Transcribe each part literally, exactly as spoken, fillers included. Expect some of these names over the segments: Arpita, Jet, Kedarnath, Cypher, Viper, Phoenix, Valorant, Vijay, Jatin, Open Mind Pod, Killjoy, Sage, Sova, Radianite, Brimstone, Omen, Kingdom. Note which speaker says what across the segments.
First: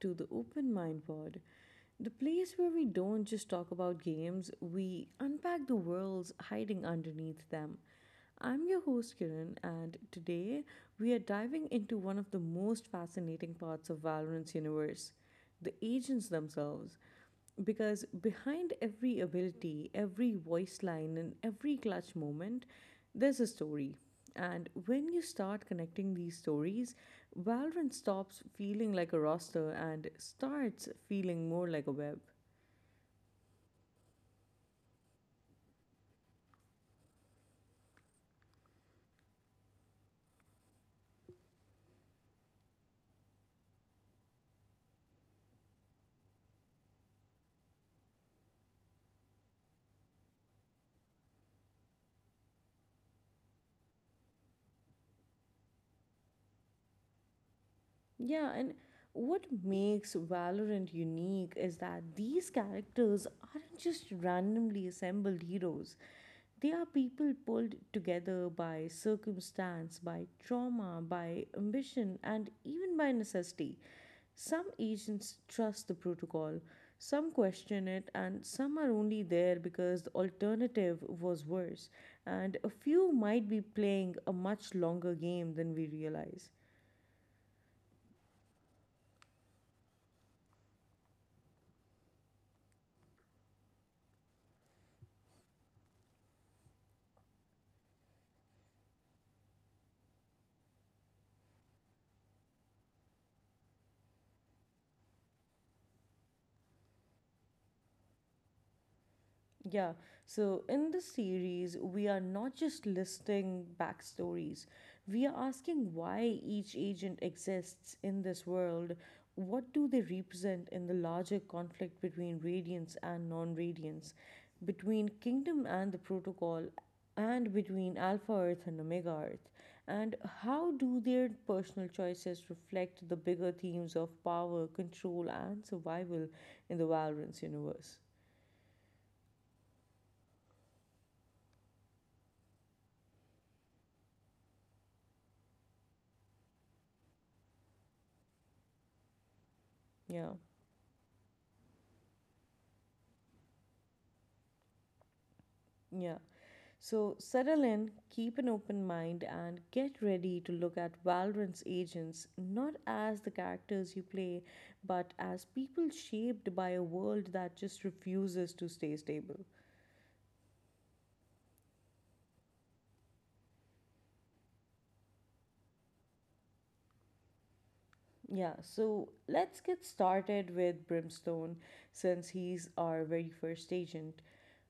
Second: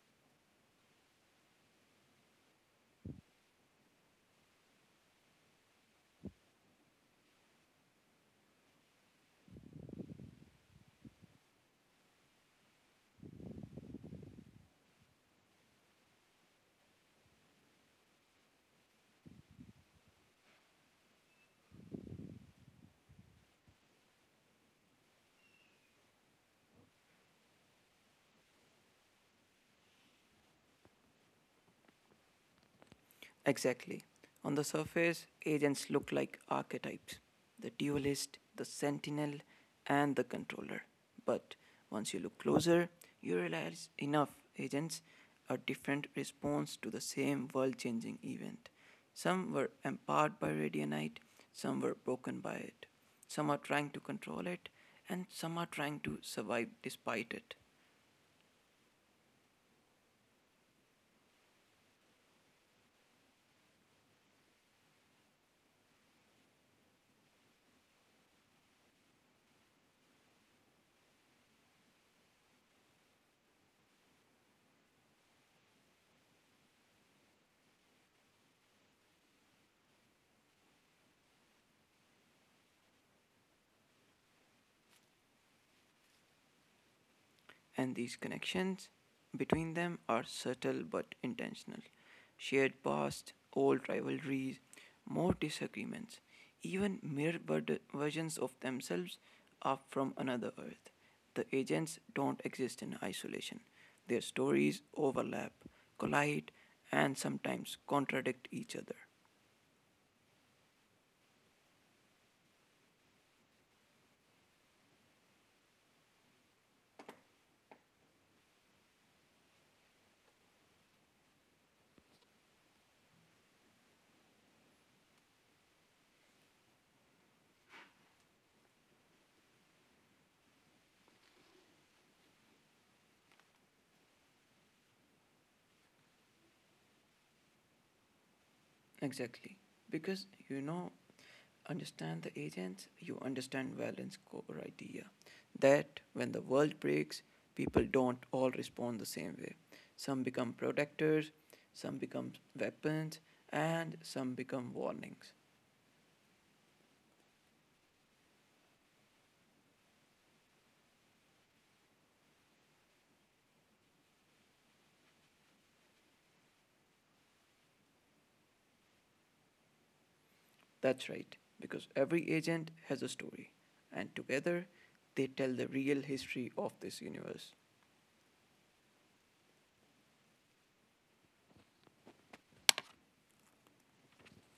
Speaker 1: to the Open Mind Pod, the place where we don't just talk about games, we unpack the worlds hiding underneath them. I'm your host Kiran, and today we are diving into one of the most fascinating parts of Valorant's universe the agents themselves. Because behind every ability, every voice line, and every clutch moment, there's a story. And when you start connecting these stories, Valorant stops feeling like a roster and starts feeling more like a web.
Speaker 2: Exactly. On the surface, agents look like archetypes, the dualist, the sentinel, and the controller. But once you look closer, you realize enough agents are different response to the same world changing event. Some were empowered by radianite, some were broken by it. Some are trying to control it, and some are trying to survive despite it.
Speaker 1: Yeah, and what makes Valorant unique is that these characters aren't just randomly assembled heroes. They are people pulled together by circumstance, by trauma, by ambition, and even by necessity. Some agents trust the protocol, some question it, and some are only there because the alternative was worse. And a few might be playing a much longer game than we realize.
Speaker 2: And these connections between them are subtle but intentional. Shared past, old rivalries, more disagreements, even mere versions of themselves are from another earth. The agents don't exist in isolation. Their stories overlap, collide, and sometimes contradict each other.
Speaker 1: Yeah, so in this series, we are not just listing backstories, we are asking why each agent exists in this world. What do they represent in the larger conflict between radiance and non radiance, between kingdom and the protocol, and between Alpha Earth and Omega Earth? And how do their personal choices reflect the bigger themes of power, control, and survival in the Valorance universe?
Speaker 2: Exactly. Because you know, understand the agents, you understand Valens' core idea that when the world breaks, people don't all respond the same way.
Speaker 1: Yeah.
Speaker 2: Some become protectors, some become weapons, and some become warnings.
Speaker 1: Yeah. So settle in, keep an open mind, and get ready to look at Valorant's agents not as the characters you play, but as people shaped by a world that just refuses to stay stable.
Speaker 2: That's right, because every agent has a story, and together they tell the real history of this universe.
Speaker 1: Yeah, so let's get started with Brimstone since he's our very first agent.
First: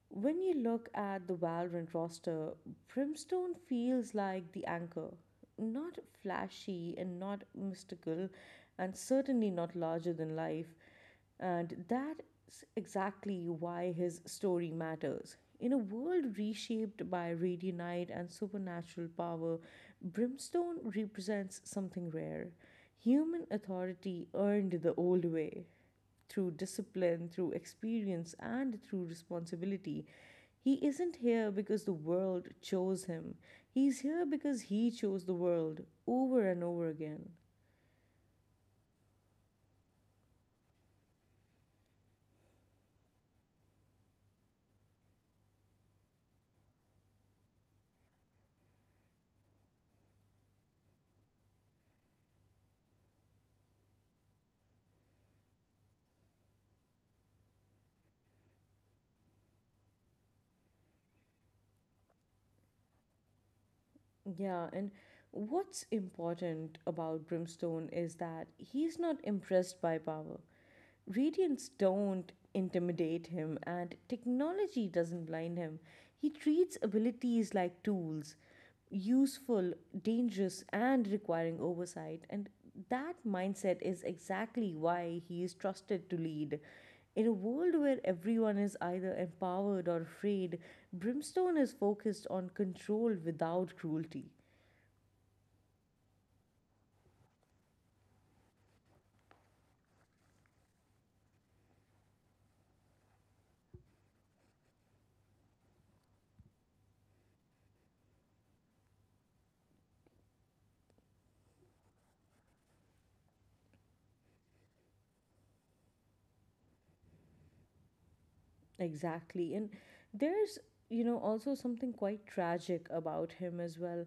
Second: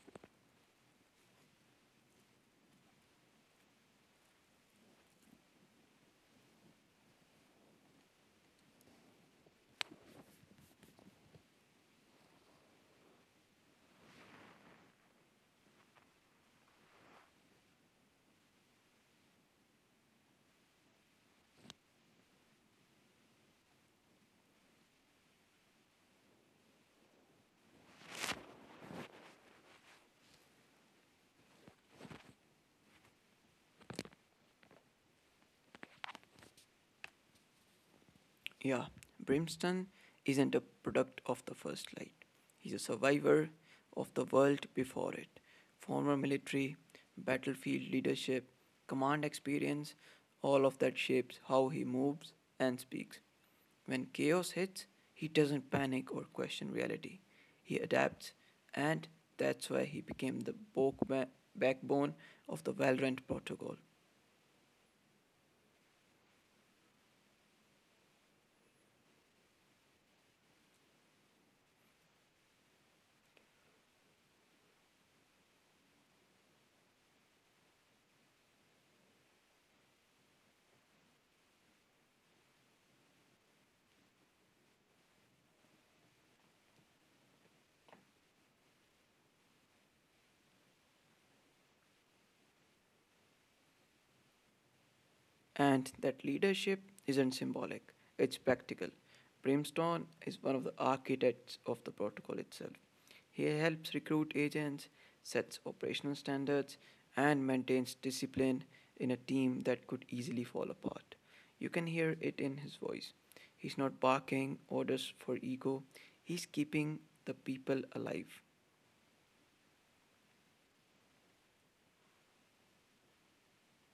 Speaker 1: When you look at the Valorant roster, Brimstone feels like the anchor. Not flashy and not mystical, and certainly not larger than life. And that's exactly why his story matters. In a world reshaped by rainy night and supernatural power, brimstone represents something rare. Human authority earned the old way. Through discipline, through experience, and through responsibility. He isn't here because the world chose him. He's here because he chose the world over and over again.
Speaker 2: Yeah, Brimstone isn't a product of the first light. He's a survivor of the world before it. Former military, battlefield leadership, command experience, all of that shapes how he moves and speaks. When chaos hits, he doesn't panic or question reality. He adapts, and that's why he became the backbone of the Valorant protocol.
Speaker 1: Yeah, and what's important about Brimstone is that he's not impressed by power. Radiants don't intimidate him, and technology doesn't blind him. He treats abilities like tools, useful, dangerous, and requiring oversight. And that mindset is exactly why he is trusted to lead. In a world where everyone is either empowered or afraid, Brimstone is focused on control without cruelty.
Speaker 2: And that leadership isn't symbolic, it's practical. Brimstone is one of the architects of the protocol itself. He helps recruit agents, sets operational standards, and maintains discipline in a team that could easily fall apart. You can hear it in his voice. He's not barking orders for ego, he's keeping the people alive.
Speaker 1: Exactly. And there's, you know, also something quite tragic about him as well.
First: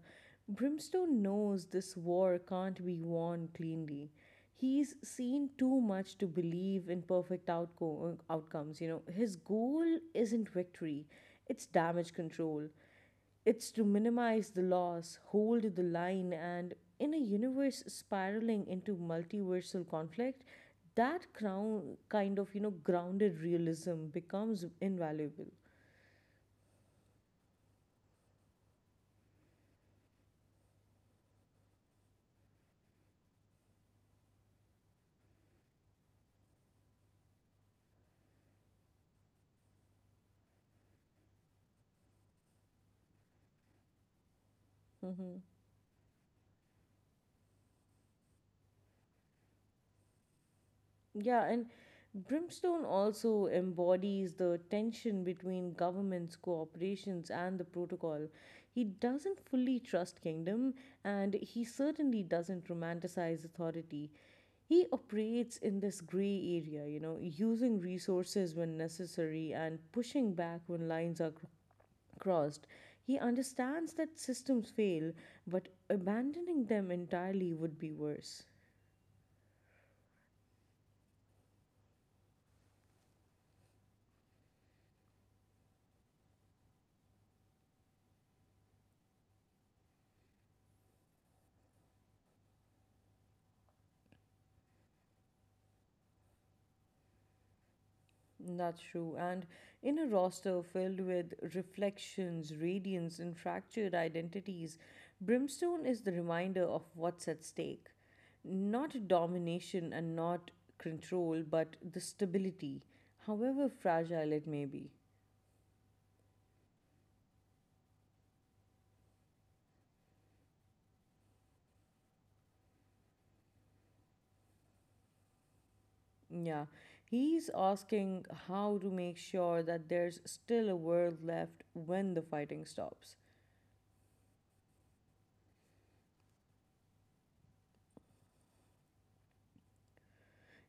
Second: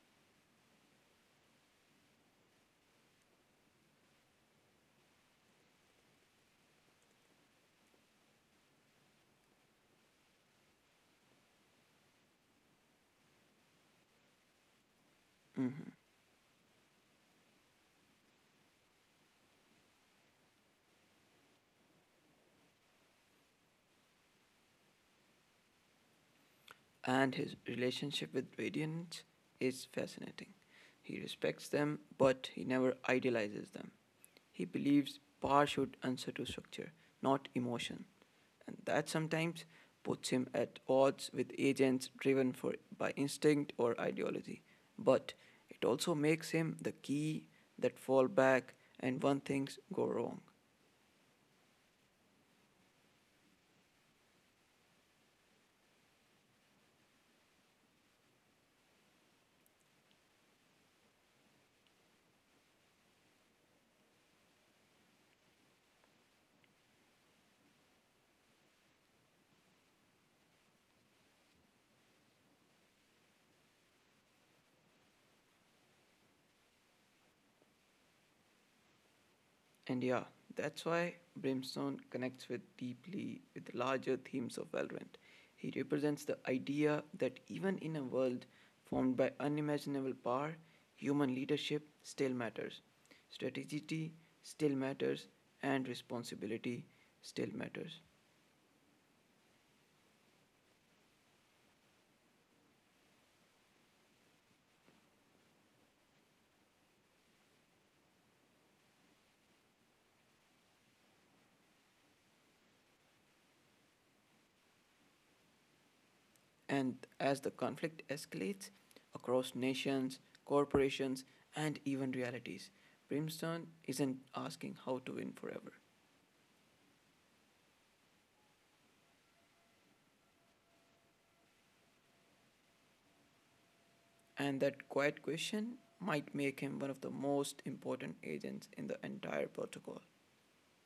Speaker 1: Brimstone knows this war can't be won cleanly. He's seen too much to believe in perfect outco- outcomes. You know, his goal isn't victory, it's damage control. It's to minimize the loss, hold the
Speaker 2: Mhm.
Speaker 1: line, and in a universe spiraling into multiversal conflict, that crown kind of you know grounded realism becomes invaluable.
Speaker 2: And his relationship with variants is fascinating. He respects them, but he never idealizes them. He believes power should answer to structure, not emotion. And that sometimes puts him at odds with agents driven for, by instinct or ideology. But
Speaker 1: Mm-hmm.
Speaker 2: it also makes him the key that fall back and when things go wrong.
Speaker 1: Yeah, and Brimstone also embodies the tension between governments, corporations, and the protocol. He doesn't fully trust kingdom, and he certainly doesn't romanticize authority. He operates in this gray area, you know, using resources when necessary and pushing back when lines are cr- crossed. He understands that systems fail, but abandoning them entirely would be worse.
Speaker 2: And yeah, that's why Brimstone connects with deeply with larger themes of Valorant. He represents the idea that even in a world formed by unimaginable power, human leadership still matters. Strategy still matters and responsibility still matters.
Speaker 1: That's true. And in a roster filled with reflections, radiance, and fractured identities, brimstone is the reminder of what's at stake. Not domination and not control, but the stability, however fragile it may be.
Speaker 2: And as the conflict escalates across nations, corporations, and even realities, Brimstone isn't asking how to win forever.
Speaker 1: Yeah, he's asking how to make sure that there's still a world left when the fighting stops.
Speaker 2: And that quiet question might make him one of the most important agents in the entire protocol.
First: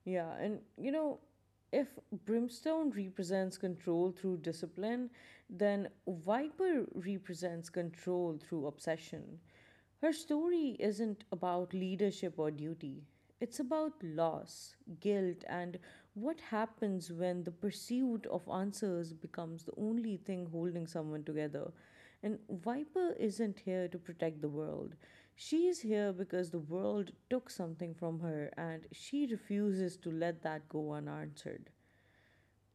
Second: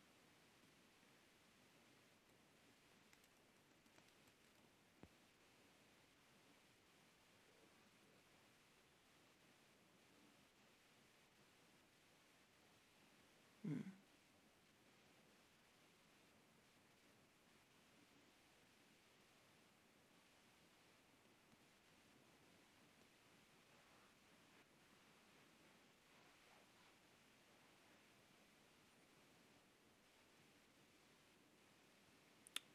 Speaker 1: Yeah, and you know, if brimstone represents control through discipline, then Viper represents control through obsession. Her story isn't about leadership or duty, it's
Speaker 2: Mm.
Speaker 1: about loss, guilt, and what happens when the pursuit of answers becomes the only thing holding someone together. And Viper isn't here to protect the world. She's here because the world took something from her and she refuses to let that go unanswered.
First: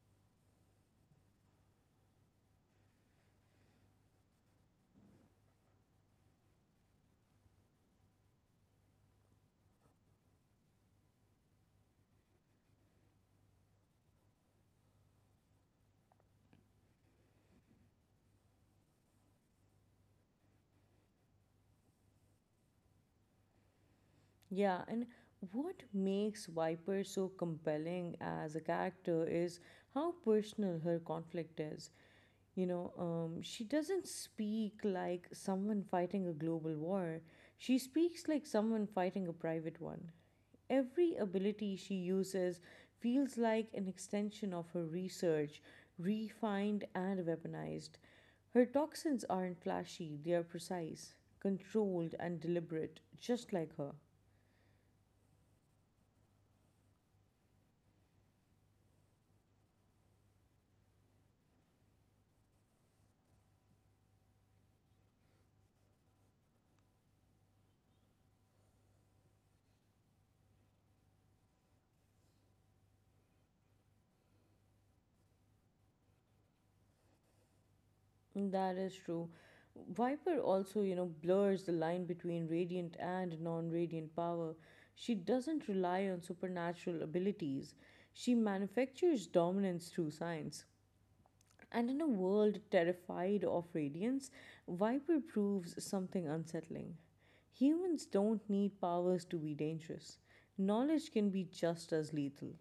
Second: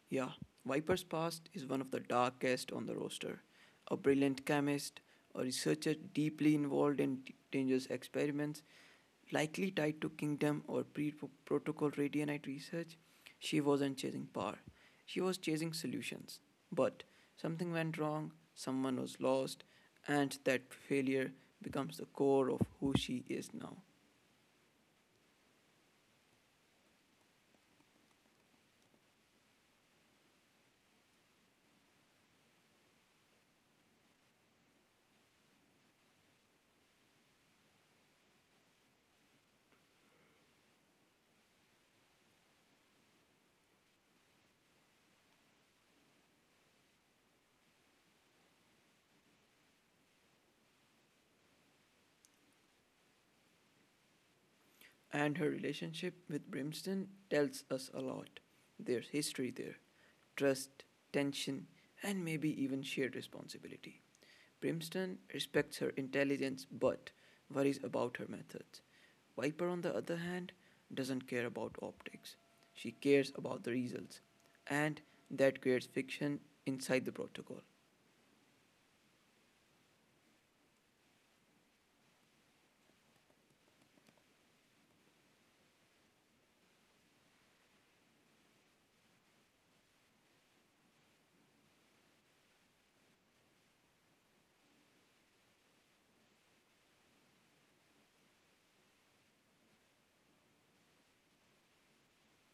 Speaker 2: Yeah, Viper's past is one of the darkest on the roster. A brilliant chemist, a researcher deeply involved in dangerous experiments, likely tied to Kingdom or pre protocol radionite research, she wasn't chasing power. She was chasing solutions. But something went wrong, someone was lost, and that failure becomes the core of who she is now.
Speaker 1: Yeah, and what makes Viper so compelling as a character is how personal her conflict is. You know, um, she doesn't speak like someone fighting a global war, she speaks like someone fighting a private one. Every ability she uses feels like an extension of her research, refined and weaponized. Her toxins aren't flashy, they are precise, controlled, and deliberate, just like her.
Speaker 2: And her relationship with Brimstone tells us a lot. There's history there, trust, tension, and maybe even shared responsibility. Brimstone respects her intelligence but worries about her methods. Viper, on the other hand, doesn't care about optics. She cares about the results, and that creates fiction inside the protocol.
Speaker 1: That is true. Viper also, you know, blurs the line between radiant and non radiant power. She doesn't rely on supernatural abilities, she manufactures dominance through science. And in a world terrified of radiance, Viper proves something unsettling. Humans don't need powers to be dangerous, knowledge can be just as lethal.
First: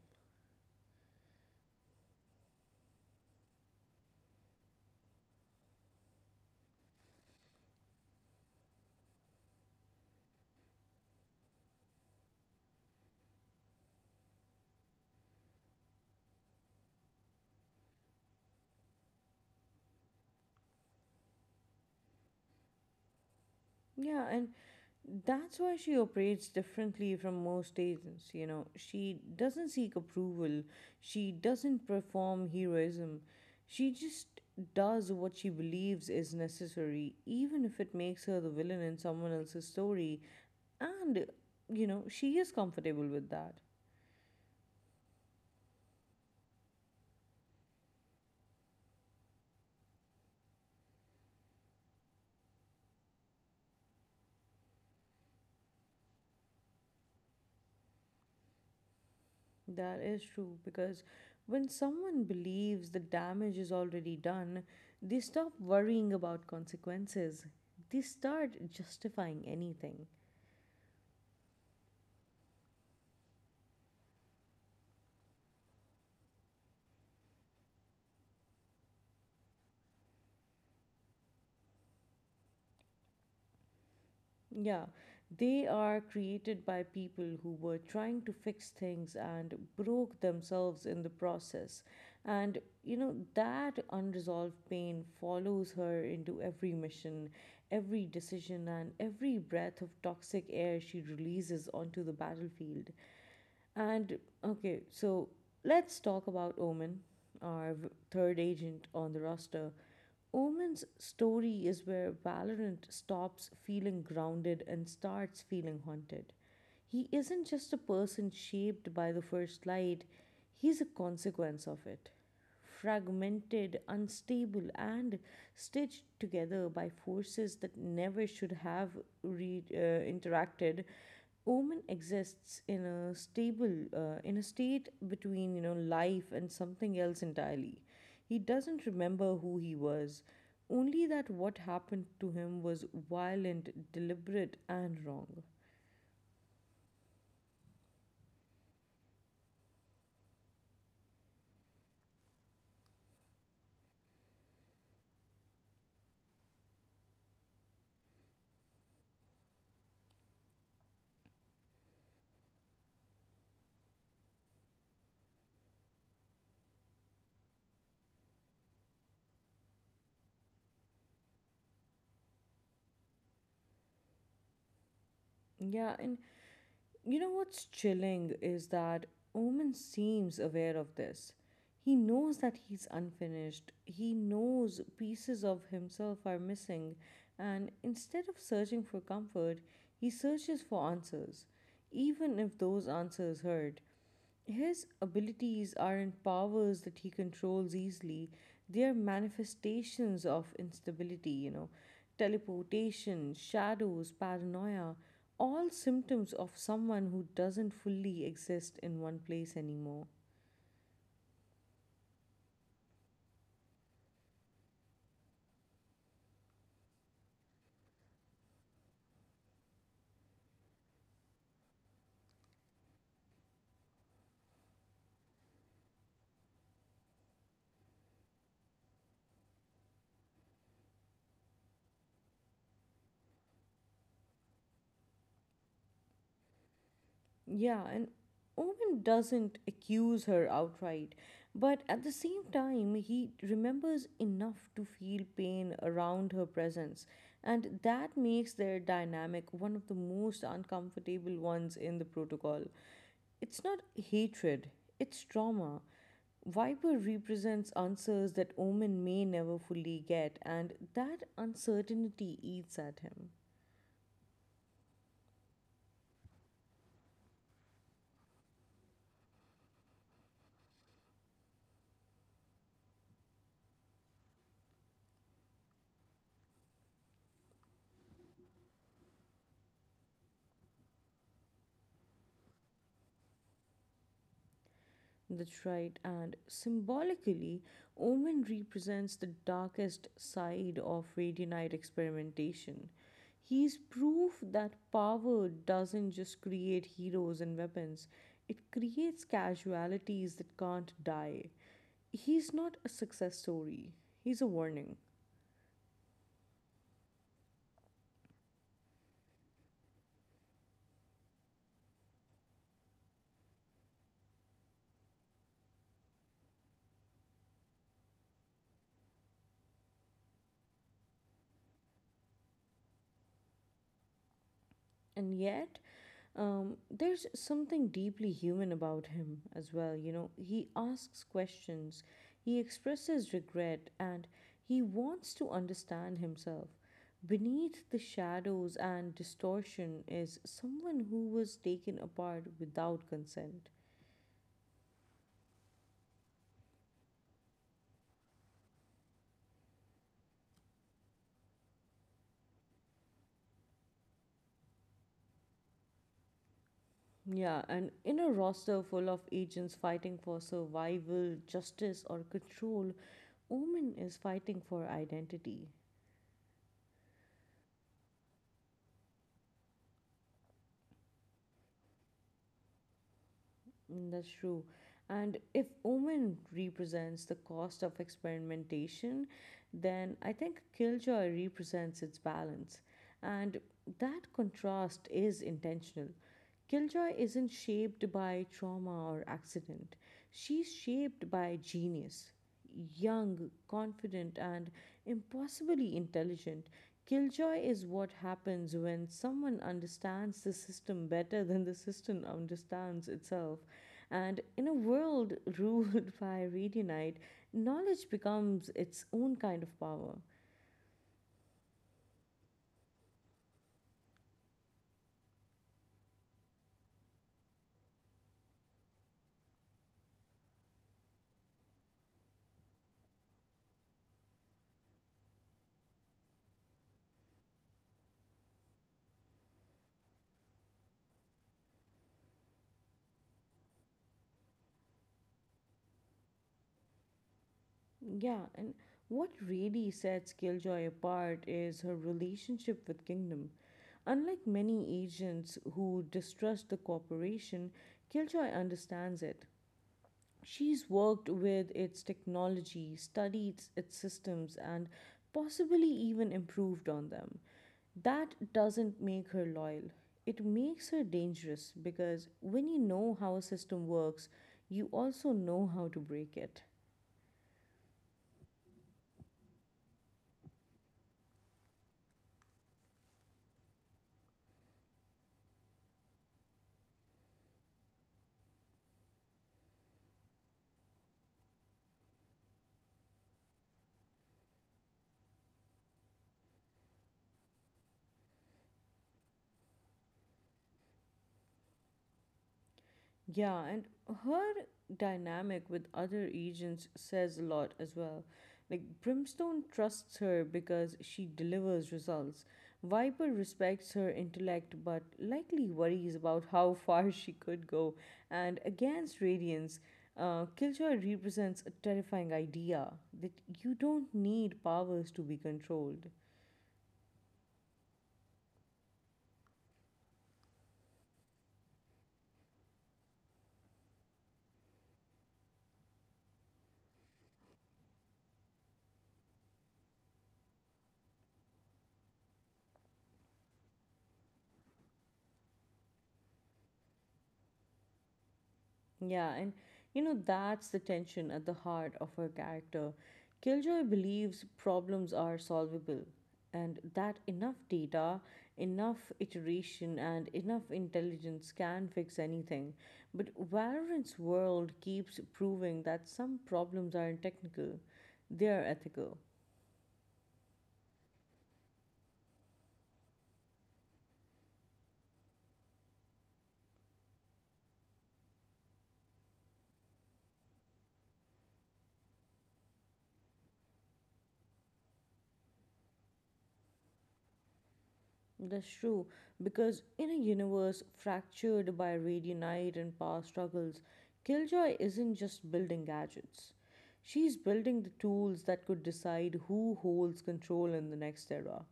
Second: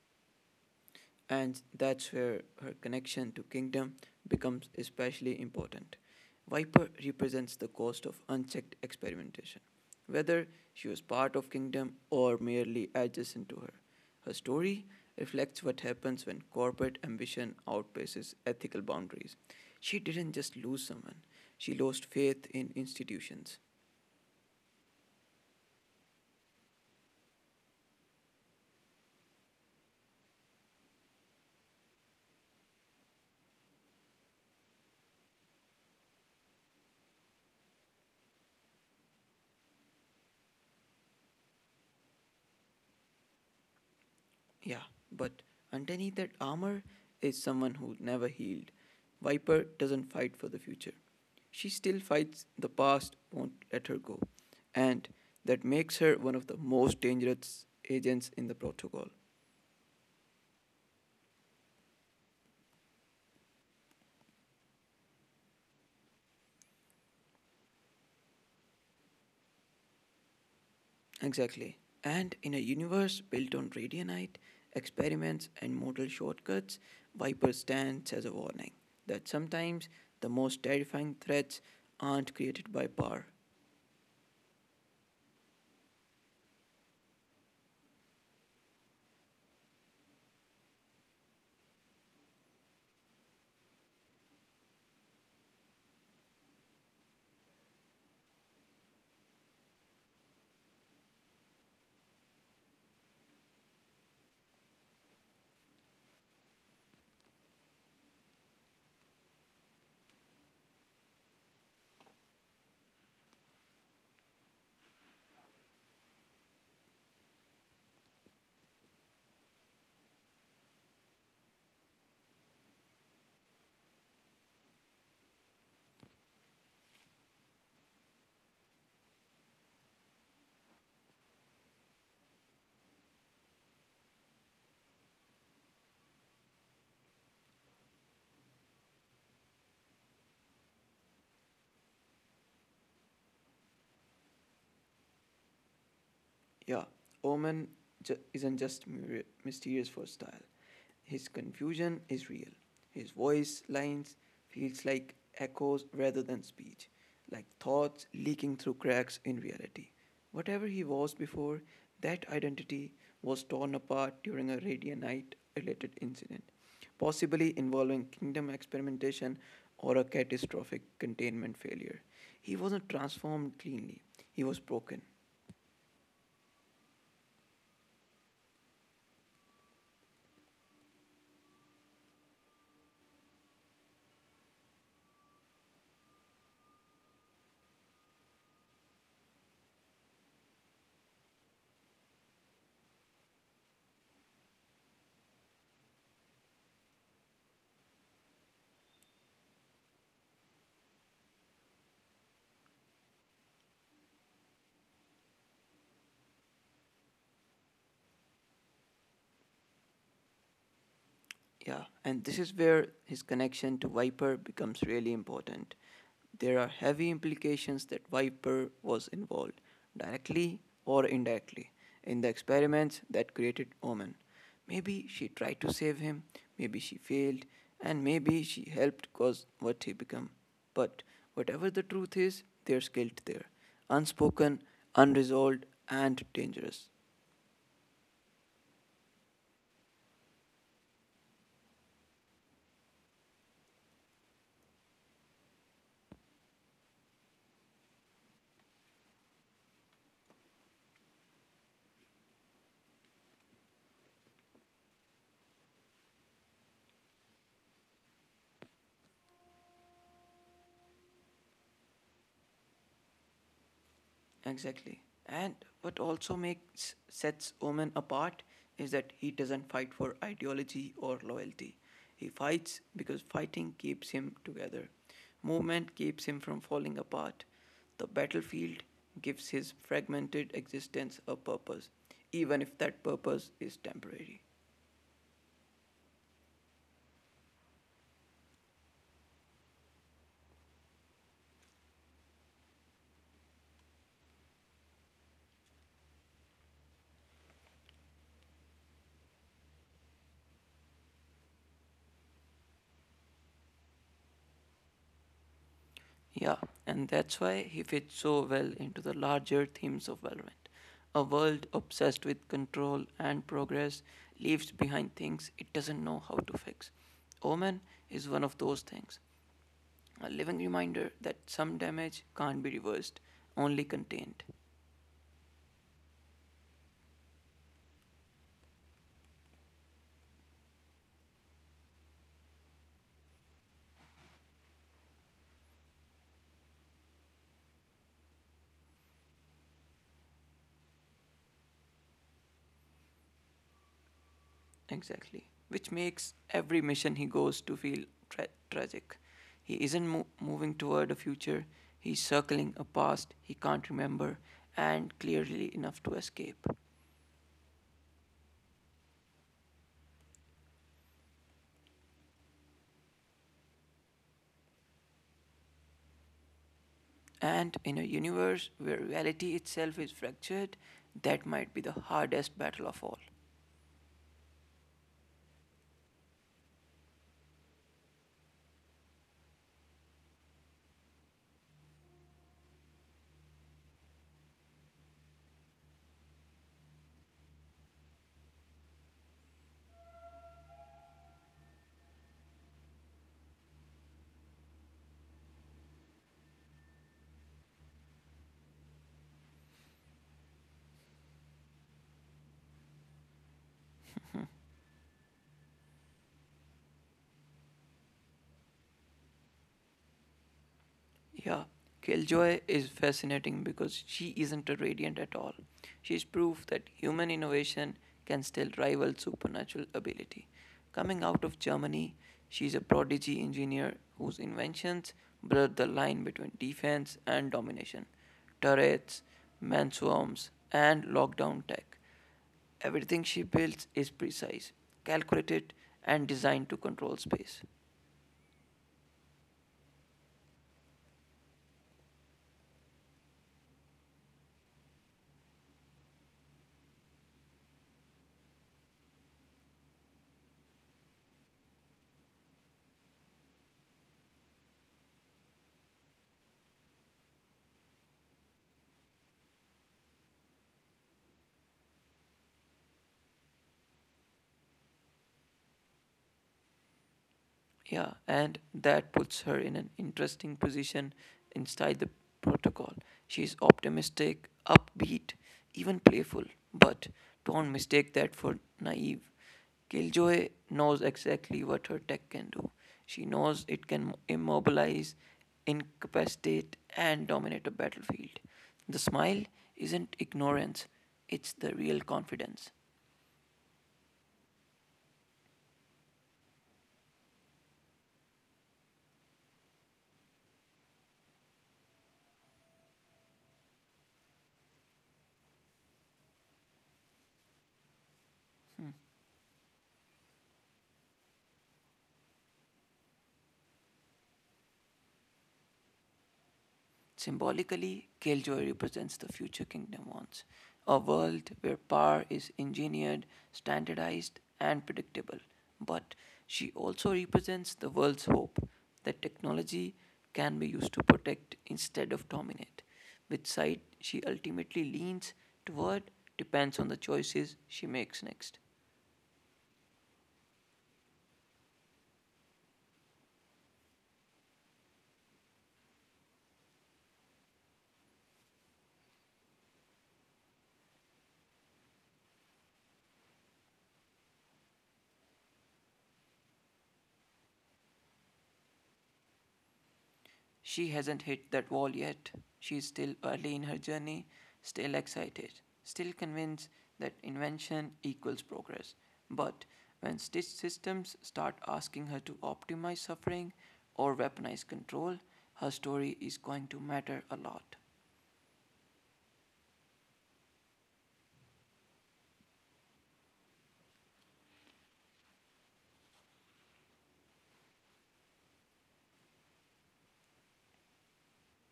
Speaker 2: And that's where her connection to kingdom becomes especially important. Viper represents the cost of unchecked experimentation, whether she was part of kingdom or merely adjacent to her. Her story reflects what happens when corporate ambition outpaces ethical boundaries. She didn't just lose someone, she lost faith in institutions.
Speaker 1: Yeah, and that's why she operates differently from most agents. You know, she doesn't seek approval, she doesn't perform heroism, she just does what she believes is necessary, even if it makes her the villain in someone else's story. And, you know, she is comfortable with that.
Speaker 2: Yeah, but underneath that armor is someone who never healed. Viper doesn't fight for the future. She still fights the past, won't let her go, and that makes her one of the most dangerous agents in the protocol.
Speaker 1: That is true because when someone believes the damage is already done, they stop worrying about consequences. They start justifying anything.
Speaker 2: Exactly. And in a universe built on radionite, experiments, and mortal shortcuts, Viper stands as a warning that sometimes the most terrifying threats aren't created by power.
Speaker 1: Yeah, they are created by people who were trying to fix things and broke themselves in the process. And you know, that unresolved pain follows her into every mission, every decision, and every breath of toxic air she releases onto the battlefield. And okay, so let's talk about Omen, our v- third agent on the roster. Omen's story is where Valorant stops feeling grounded and starts feeling haunted. He isn't just a person shaped by the first light, he's a consequence of it fragmented, unstable, and stitched together by forces that never should have re- uh, interacted. Omen exists in a stable, uh, in a state between you know life and something else entirely. He doesn't remember who he was, only that what happened to him was violent, deliberate, and wrong.
Speaker 2: Yeah, Omen ju- isn't just mysterious for style. His confusion is real. His voice lines feels like echoes rather than speech, like thoughts leaking through cracks in reality. Whatever he was before, that identity was torn apart during a Radianite related incident, possibly involving kingdom experimentation or a catastrophic containment failure. He wasn't transformed cleanly, he was broken.
Speaker 1: Yeah, and you know what's chilling is that Omen seems aware of this. He knows that he's unfinished. He knows pieces of himself are missing, and instead of searching for comfort, he searches for answers, even if those answers hurt. His abilities aren't powers that he controls easily, they are manifestations of instability, you know. Teleportation, shadows, paranoia, all symptoms of someone who doesn't fully exist in one place anymore.
Speaker 2: Yeah, and this is where his connection to Viper becomes really important. There are heavy implications that Viper was involved, directly or indirectly, in the experiments that created Omen. Maybe she tried to save him, maybe she failed, and maybe she helped cause what he became. But whatever the truth is, there's guilt there, unspoken, unresolved, and dangerous.
Speaker 1: Yeah, and Owen doesn't accuse her outright, but at the same time, he remembers enough to feel pain around her presence, and that makes their dynamic one of the most uncomfortable ones in the protocol. It's not hatred, it's trauma. Viper represents answers that Omen may never fully get, and that uncertainty eats at him.
Speaker 2: Exactly. And what also makes sets Omen apart is that he doesn't fight for ideology or loyalty. He fights because fighting keeps him together. Movement keeps him from falling apart. The battlefield gives his fragmented existence a purpose, even if that purpose is temporary.
Speaker 1: That's right, and symbolically, Omen represents the darkest side of radionite experimentation. He's proof that power doesn't just create heroes and weapons, it creates casualties that can't die. He's not a success story, he's a warning.
Speaker 2: Yeah, and that's why he fits so well into the larger themes of Valorant. A world obsessed with control and progress leaves behind things it doesn't know how to fix. Omen is one of those things, a living reminder that some damage can't be reversed, only contained.
Speaker 1: And yet um, there's something deeply human about him as well. You know, he asks questions, he expresses regret, and he wants to understand himself. Beneath the shadows and distortion is someone who was taken apart without consent.
Speaker 2: Exactly. Which makes every mission he goes to feel tra- tragic. He isn't mo- moving toward a future, he's circling a past he can't remember and clearly enough to escape.
Speaker 1: Yeah, and in a roster full of agents fighting for survival, justice, or control, Omen is fighting for identity.
Speaker 2: And in a universe where reality itself is fractured, that might be the hardest battle of all.
Speaker 1: Mm, that's true. And if Omen represents the cost of experimentation, then I think Killjoy represents its balance. And that contrast is intentional. Killjoy isn't shaped by trauma or accident, she's shaped by genius young, confident, and impossibly intelligent. Killjoy is what happens when someone understands the system better than the system understands itself. And in a world ruled by radionite, knowledge becomes its own kind of power.
Speaker 2: Yeah, Killjoy is fascinating because she isn't a radiant at all. She's proof that human innovation can still rival supernatural ability. Coming out of Germany, she's a prodigy engineer whose inventions blurred the line between defense and domination. Turrets, mansworms, and lockdown tech. Everything she builds is precise, calculated, and designed to control space.
Speaker 1: Yeah, and what really sets Killjoy apart is her relationship with Kingdom. Unlike many agents who distrust the corporation, Killjoy understands it. She's worked with its technology, studied its systems, and possibly even improved on them. That doesn't make her loyal. It makes her dangerous because when you know how a system works, you also know how to break it.
Speaker 2: Yeah, and that puts her in an interesting position inside the protocol. She's optimistic, upbeat, even playful, but don't mistake that for naive. Killjoy knows exactly what her tech can do. She knows it can immobilize, incapacitate, and dominate a battlefield. The smile isn't ignorance, it's the real confidence.
Speaker 1: Yeah, and her dynamic with other agents says a lot as well. Like, Brimstone trusts her because she delivers results. Viper respects her intellect but likely worries about how far she could go. And against Radiance, uh, Killjoy represents a terrifying idea that you don't need powers to be controlled.
Speaker 2: Symbolically, Killjoy represents the future kingdom wants, a world where power is engineered, standardized, and predictable. But she also represents the world's hope that technology can be used to protect instead of dominate. Which side she ultimately leans toward depends on the choices she makes next.
Speaker 1: Yeah, and you know, that's the tension at the heart of her character. Killjoy believes problems are solvable, and that enough data, enough iteration, and enough intelligence can fix anything. But Valorant's world keeps proving that some problems aren't technical, they are ethical.
Speaker 2: She hasn't hit that wall yet. She's still early in her journey, still excited, still convinced that invention equals progress. But when stitch systems start asking her to optimize suffering or weaponize control, her story is going to matter a lot.
Speaker 1: That's true, because in a universe fractured by radionite and power struggles, Killjoy isn't just building gadgets. She's building the tools that could decide who holds control in the next era.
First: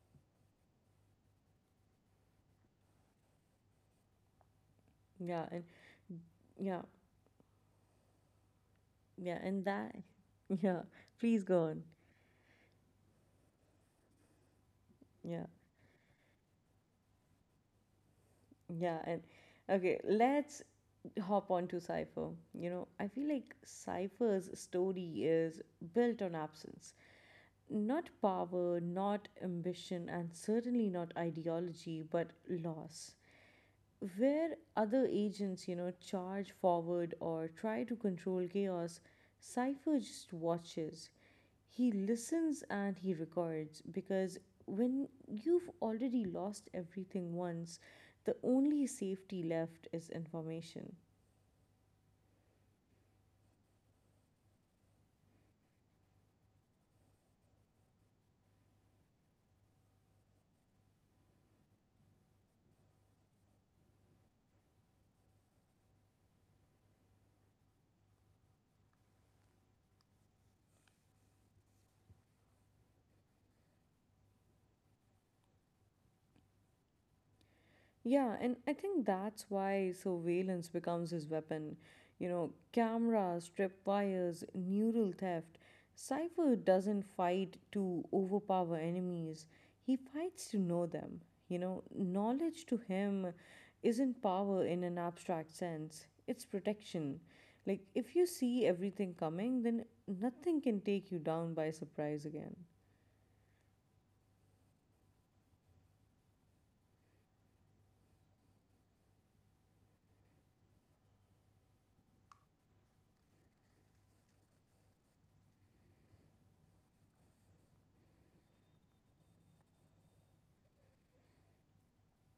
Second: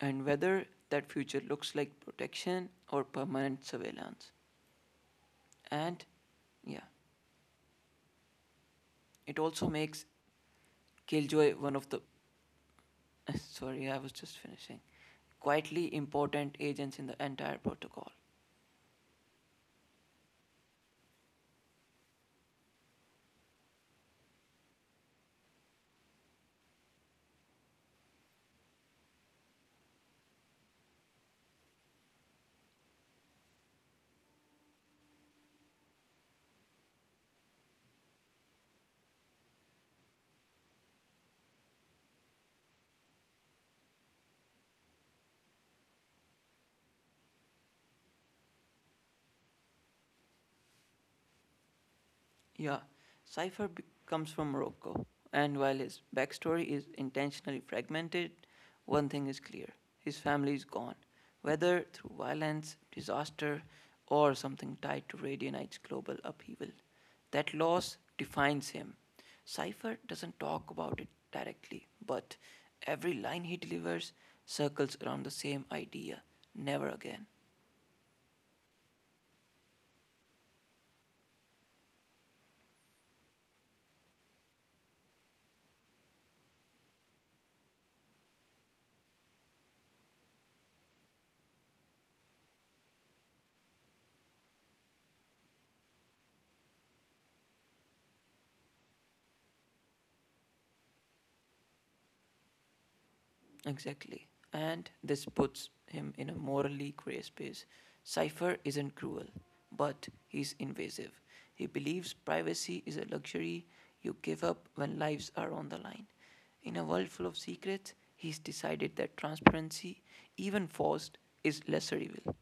Speaker 2: And whether that future looks like protection or permanent surveillance.
Speaker 1: Yeah, and
Speaker 2: And yeah,
Speaker 1: yeah,
Speaker 2: it
Speaker 1: yeah, and
Speaker 2: also
Speaker 1: that,
Speaker 2: makes
Speaker 1: yeah, please
Speaker 2: Killjoy
Speaker 1: go
Speaker 2: one
Speaker 1: on.
Speaker 2: of the. Sorry, I was just finishing.
Speaker 1: Yeah,
Speaker 2: Quietly important agents in the entire protocol.
Speaker 1: yeah, and okay, let's hop on to Cypher. You know, I feel like Cypher's story is built on absence. Not power, not ambition, and certainly not ideology, but loss. Where other agents, you know, charge forward or try to control chaos, Cypher just watches. He listens and he records because when you've already lost everything once, the only safety left is information.
Speaker 2: Yeah, Cypher be- comes from Morocco, and while his backstory is intentionally fragmented, one thing is clear, his family is gone, whether through violence, disaster, or something tied to Radianite's global upheaval. That loss defines him. Cypher doesn't talk about it directly, but every line he delivers circles around the same idea, never again.
Speaker 1: Yeah, and I think that's why surveillance becomes his weapon. You know, cameras, tripwires, neural theft. Cypher doesn't fight to overpower enemies, he fights to know them. You know, knowledge to him isn't power in an abstract sense, it's protection. Like, if you see everything coming, then nothing can take you down by surprise again.
Speaker 2: Exactly. And this puts him in a morally gray space. Cypher isn't cruel, but he's invasive. He believes privacy is a luxury you give up when lives are on the line. In a world full of secrets, he's decided that transparency, even forced, is lesser evil.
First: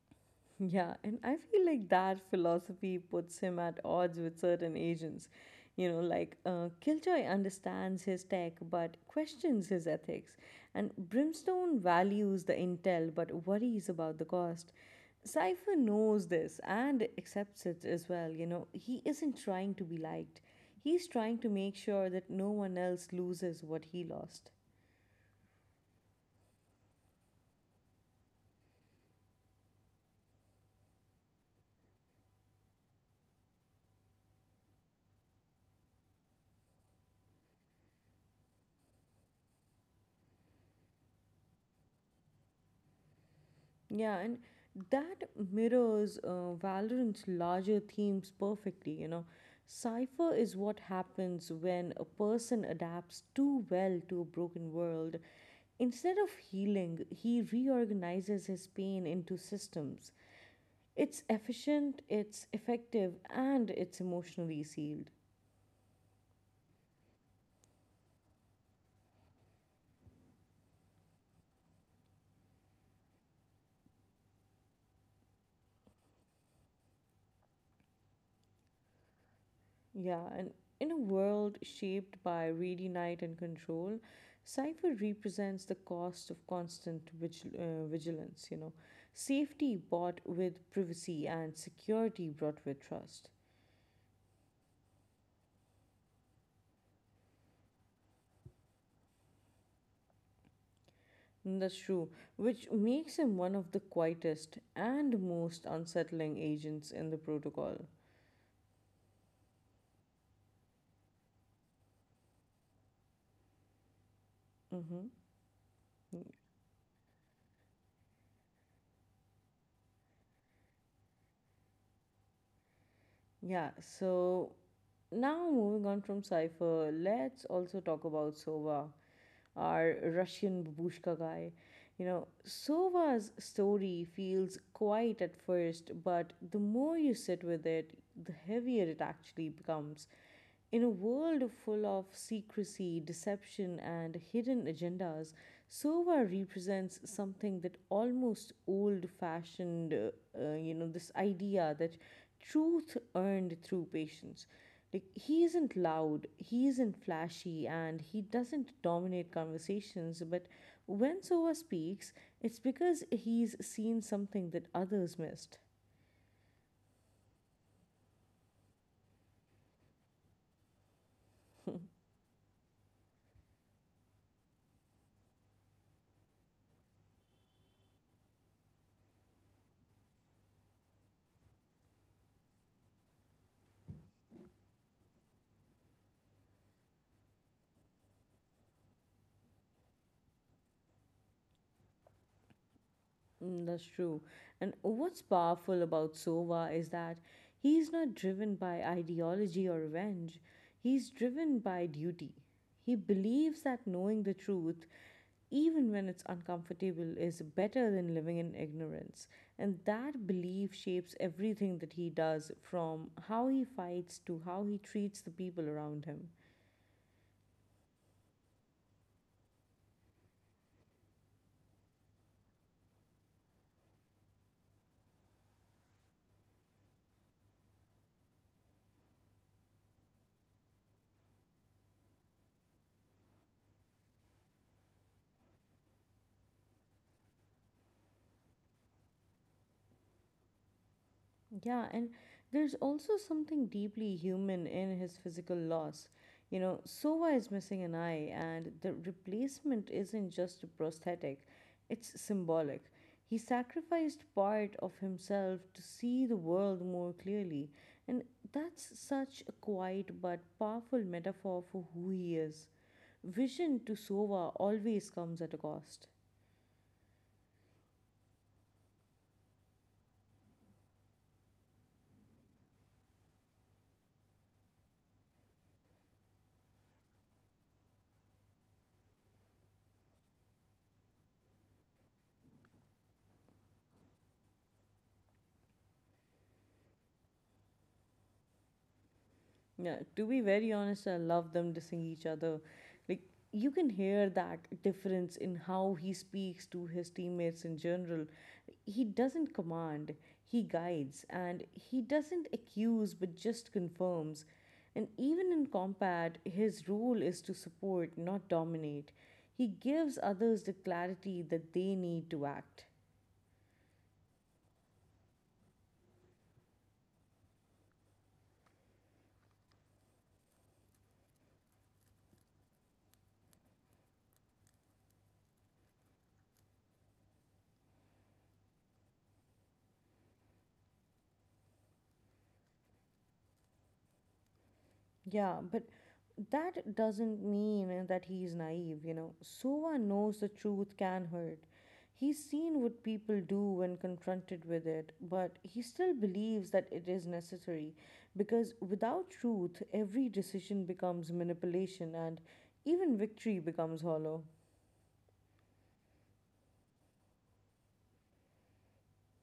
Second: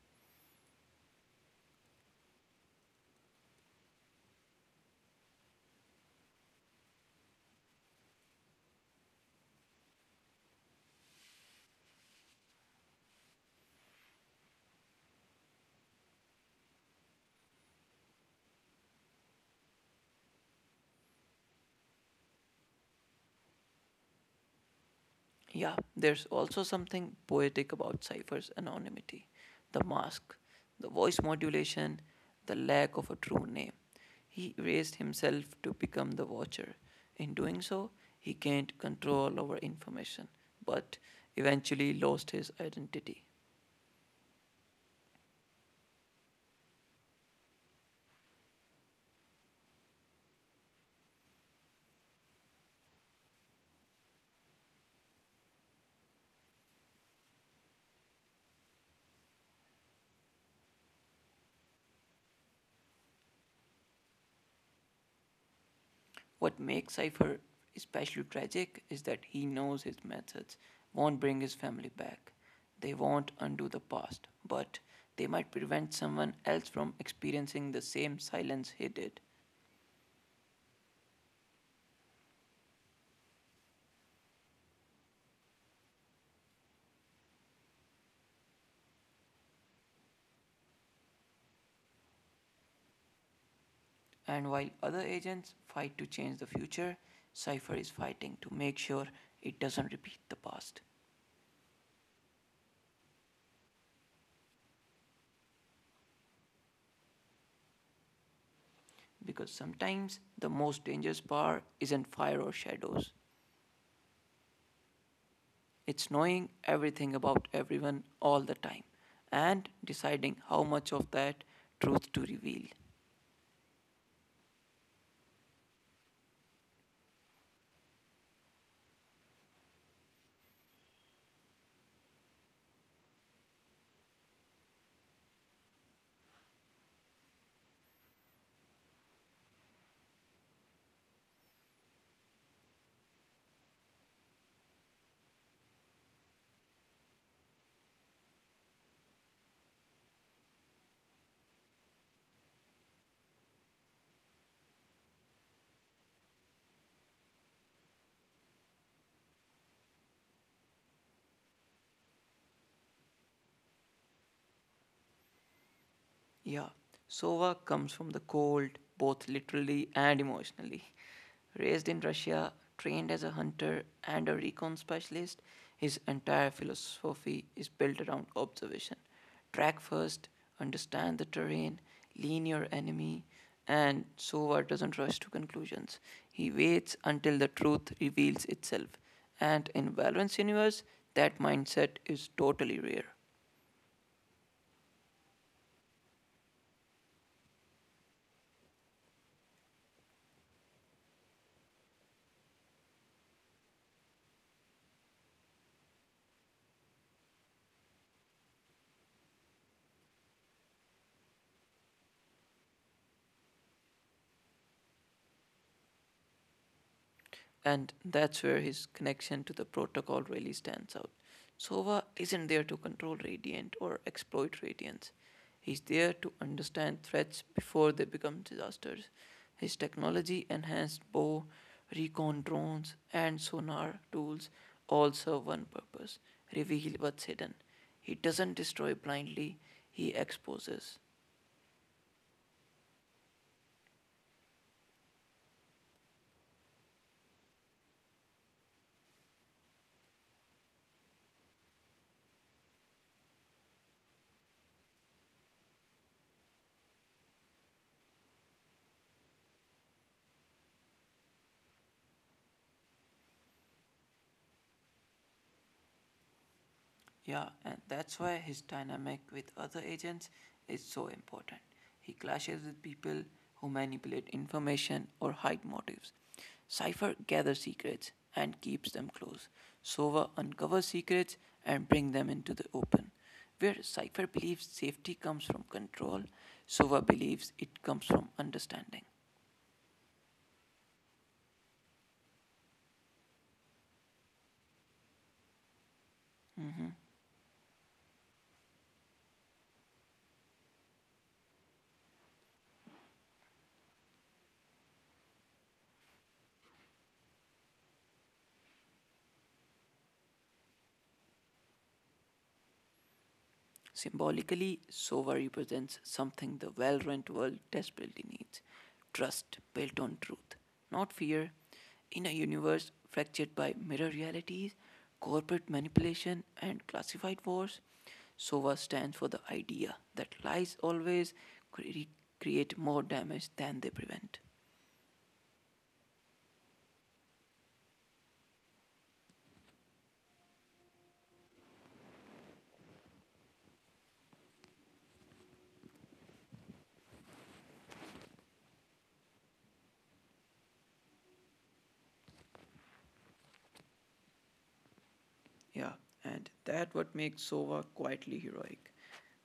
Speaker 1: Yeah, and I feel like that philosophy puts him at odds with certain agents. You know, like uh, Killjoy understands his tech but questions his ethics, and Brimstone values the intel but worries about the cost. Cypher knows this and accepts it as well. You know, he isn't trying to be liked, he's trying to make sure that no one else loses what he lost.
Speaker 2: Yeah, there's also something poetic about Cypher's anonymity, the mask, the voice modulation, the lack of a true name. He raised himself to become the watcher. In doing so, he gained control over information, but eventually lost his identity.
Speaker 1: Yeah, and that mirrors uh, Valorant's larger themes perfectly, you know. Cypher is what happens when a person adapts too well to a broken world. Instead of healing, he reorganizes his pain into systems. It's efficient, it's effective, and it's emotionally sealed.
Speaker 2: What makes Cypher especially tragic is that he knows his methods won't bring his family back. They won't undo the past, but they might prevent someone else from experiencing the same silence he did.
Speaker 1: Yeah, and in a world shaped by ready night and control, Cypher represents the cost of constant vigil- uh, vigilance, you know. Safety bought with privacy and security brought with trust.
Speaker 2: And while other agents fight to change the future, Cypher is fighting to make sure it doesn't repeat the past.
Speaker 1: Mm, that's true, which makes him one of the quietest and most unsettling agents in the protocol.
Speaker 2: Because sometimes the most dangerous bar isn't fire or shadows.
Speaker 1: Mm-hmm.
Speaker 2: It's knowing everything about everyone all the time and deciding how much of that truth to reveal.
Speaker 1: Yeah, so now moving on from Cypher, let's also talk about Sova, our Russian babushka guy. You know, Sova's story feels quiet at first, but the more you sit with it, the heavier it actually becomes. In a world full of secrecy, deception, and hidden agendas, Sova represents something that almost old fashioned, uh, uh, you know, this idea that truth earned through patience. Like he isn't loud, he isn't flashy, and he doesn't dominate conversations. But when Sova speaks, it's because he's seen something that others missed.
Speaker 2: Yeah, Sova comes from the cold, both literally and emotionally. Raised in Russia, trained as a hunter and a recon specialist, his entire philosophy is built around observation. Track first, understand the terrain, lean your enemy, and Sova doesn't rush to conclusions. He waits until the truth reveals itself. And in Valorant's universe, that mindset is totally rare.
Speaker 1: Mm, that's true. And what's powerful about Sova is that he's not driven by ideology or revenge, he's driven by duty. He believes that knowing the truth, even when it's uncomfortable, is better than living in ignorance. And that belief shapes everything that he does from how he fights to how he treats the people around him.
Speaker 2: And that's where his connection to the protocol really stands out. Sova isn't there to control Radiant or exploit Radiance. He's there to understand threats before they become disasters. His technology enhanced bow, recon drones, and sonar tools all serve one purpose, reveal what's hidden. He doesn't destroy blindly, he exposes.
Speaker 1: Yeah, and there's also something deeply human in his physical loss. You know, Sova is missing an eye, and the replacement isn't just a prosthetic, it's symbolic. He sacrificed part of himself to see the world more clearly, and that's such a quiet but powerful metaphor for who he is. Vision to Sova always comes at a cost.
Speaker 2: Yeah, and that's why his dynamic with other agents is so important. He clashes with people who manipulate information or hide motives. Cypher gathers secrets and keeps them close. Sova uncovers secrets and brings them into the open. Where Cypher believes safety comes from control, Sova believes it comes from understanding.
Speaker 1: Yeah, to be very honest, I love them dissing each other. Like, you can hear that difference in how he speaks to his teammates in general. He doesn't command, he guides, and he doesn't accuse but just confirms. And even in combat, his role is to support, not dominate. He gives others the clarity that they need to act.
Speaker 2: Symbolically, Sova represents something the Valorant world desperately needs, trust built on truth, not fear. In a universe fractured by mirror realities, corporate manipulation, and classified wars, SOVA stands for the idea that lies always cre- create more damage than they prevent.
Speaker 1: Yeah, but that doesn't mean uh, that he's naive, you know. Sova knows the truth can hurt. He's seen what people do when confronted with it, but he still believes that it is necessary because without truth, every decision becomes manipulation and even victory becomes hollow.
Speaker 2: Yeah, and that what makes SOVA quietly heroic.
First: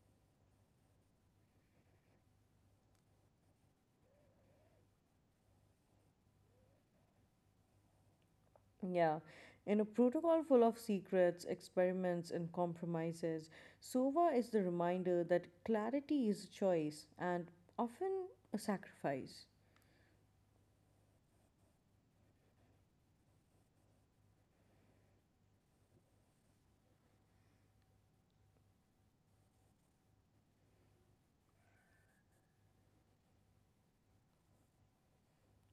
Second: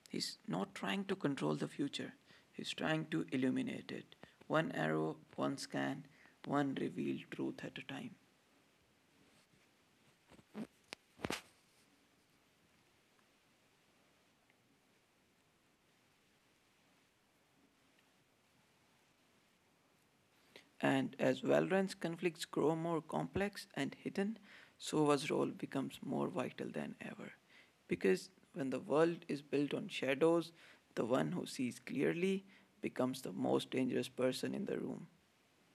Speaker 2: He's not trying to control the future, he's trying to illuminate it. One arrow, one scan, one revealed truth at a time.
Speaker 1: Yeah, in a protocol full of secrets, experiments, and compromises, SOVA is the reminder that clarity is a choice and often a sacrifice.
Speaker 2: And as Valorant's conflicts grow more complex and hidden, Sova's role becomes more vital than ever. Because when the world is built on shadows, the one who sees clearly becomes the most dangerous person in the room.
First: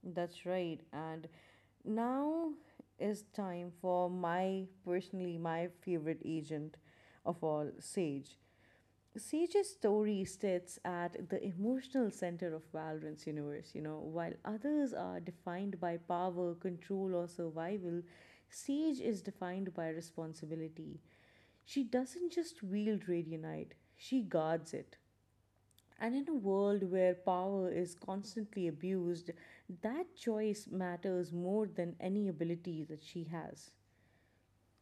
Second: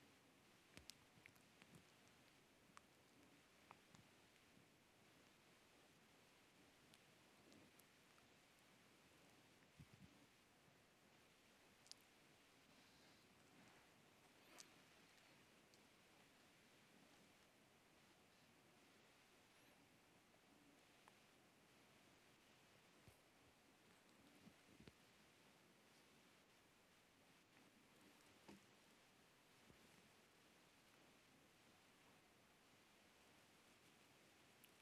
Speaker 1: That's right. And now is time for my personally my favorite agent of all, Sage. Sage's story sits at the emotional center of Valorant's universe, you know, while others are defined by power, control, or survival, Sage is defined by responsibility. She doesn't just wield Radianite, she guards it. And in a world where power is constantly abused, that choice matters more than any ability that she has.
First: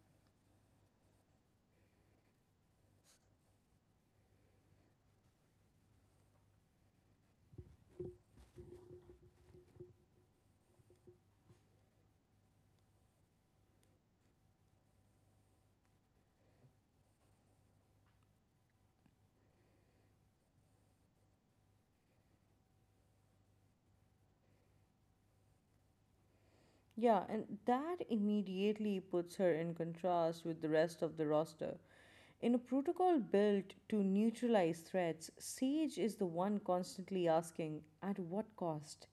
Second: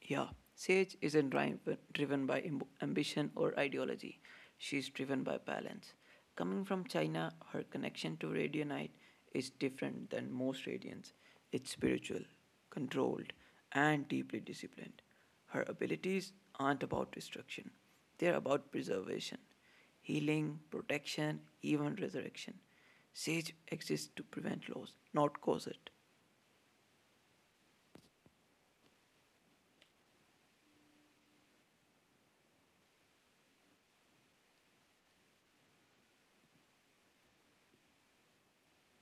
Speaker 2: Yeah, Sage isn't driv- driven by amb- ambition or ideology. She's driven by balance. Coming from China, her connection to radionite is different than most radians. It's spiritual, controlled, and deeply disciplined. Her abilities aren't about destruction, they're about preservation, healing, protection, even resurrection. Sage exists to prevent loss, not cause it.
Speaker 1: Yeah, and that immediately puts her in contrast with the rest of the roster. In a protocol built to neutralize threats, Sage is the one constantly asking, at what cost?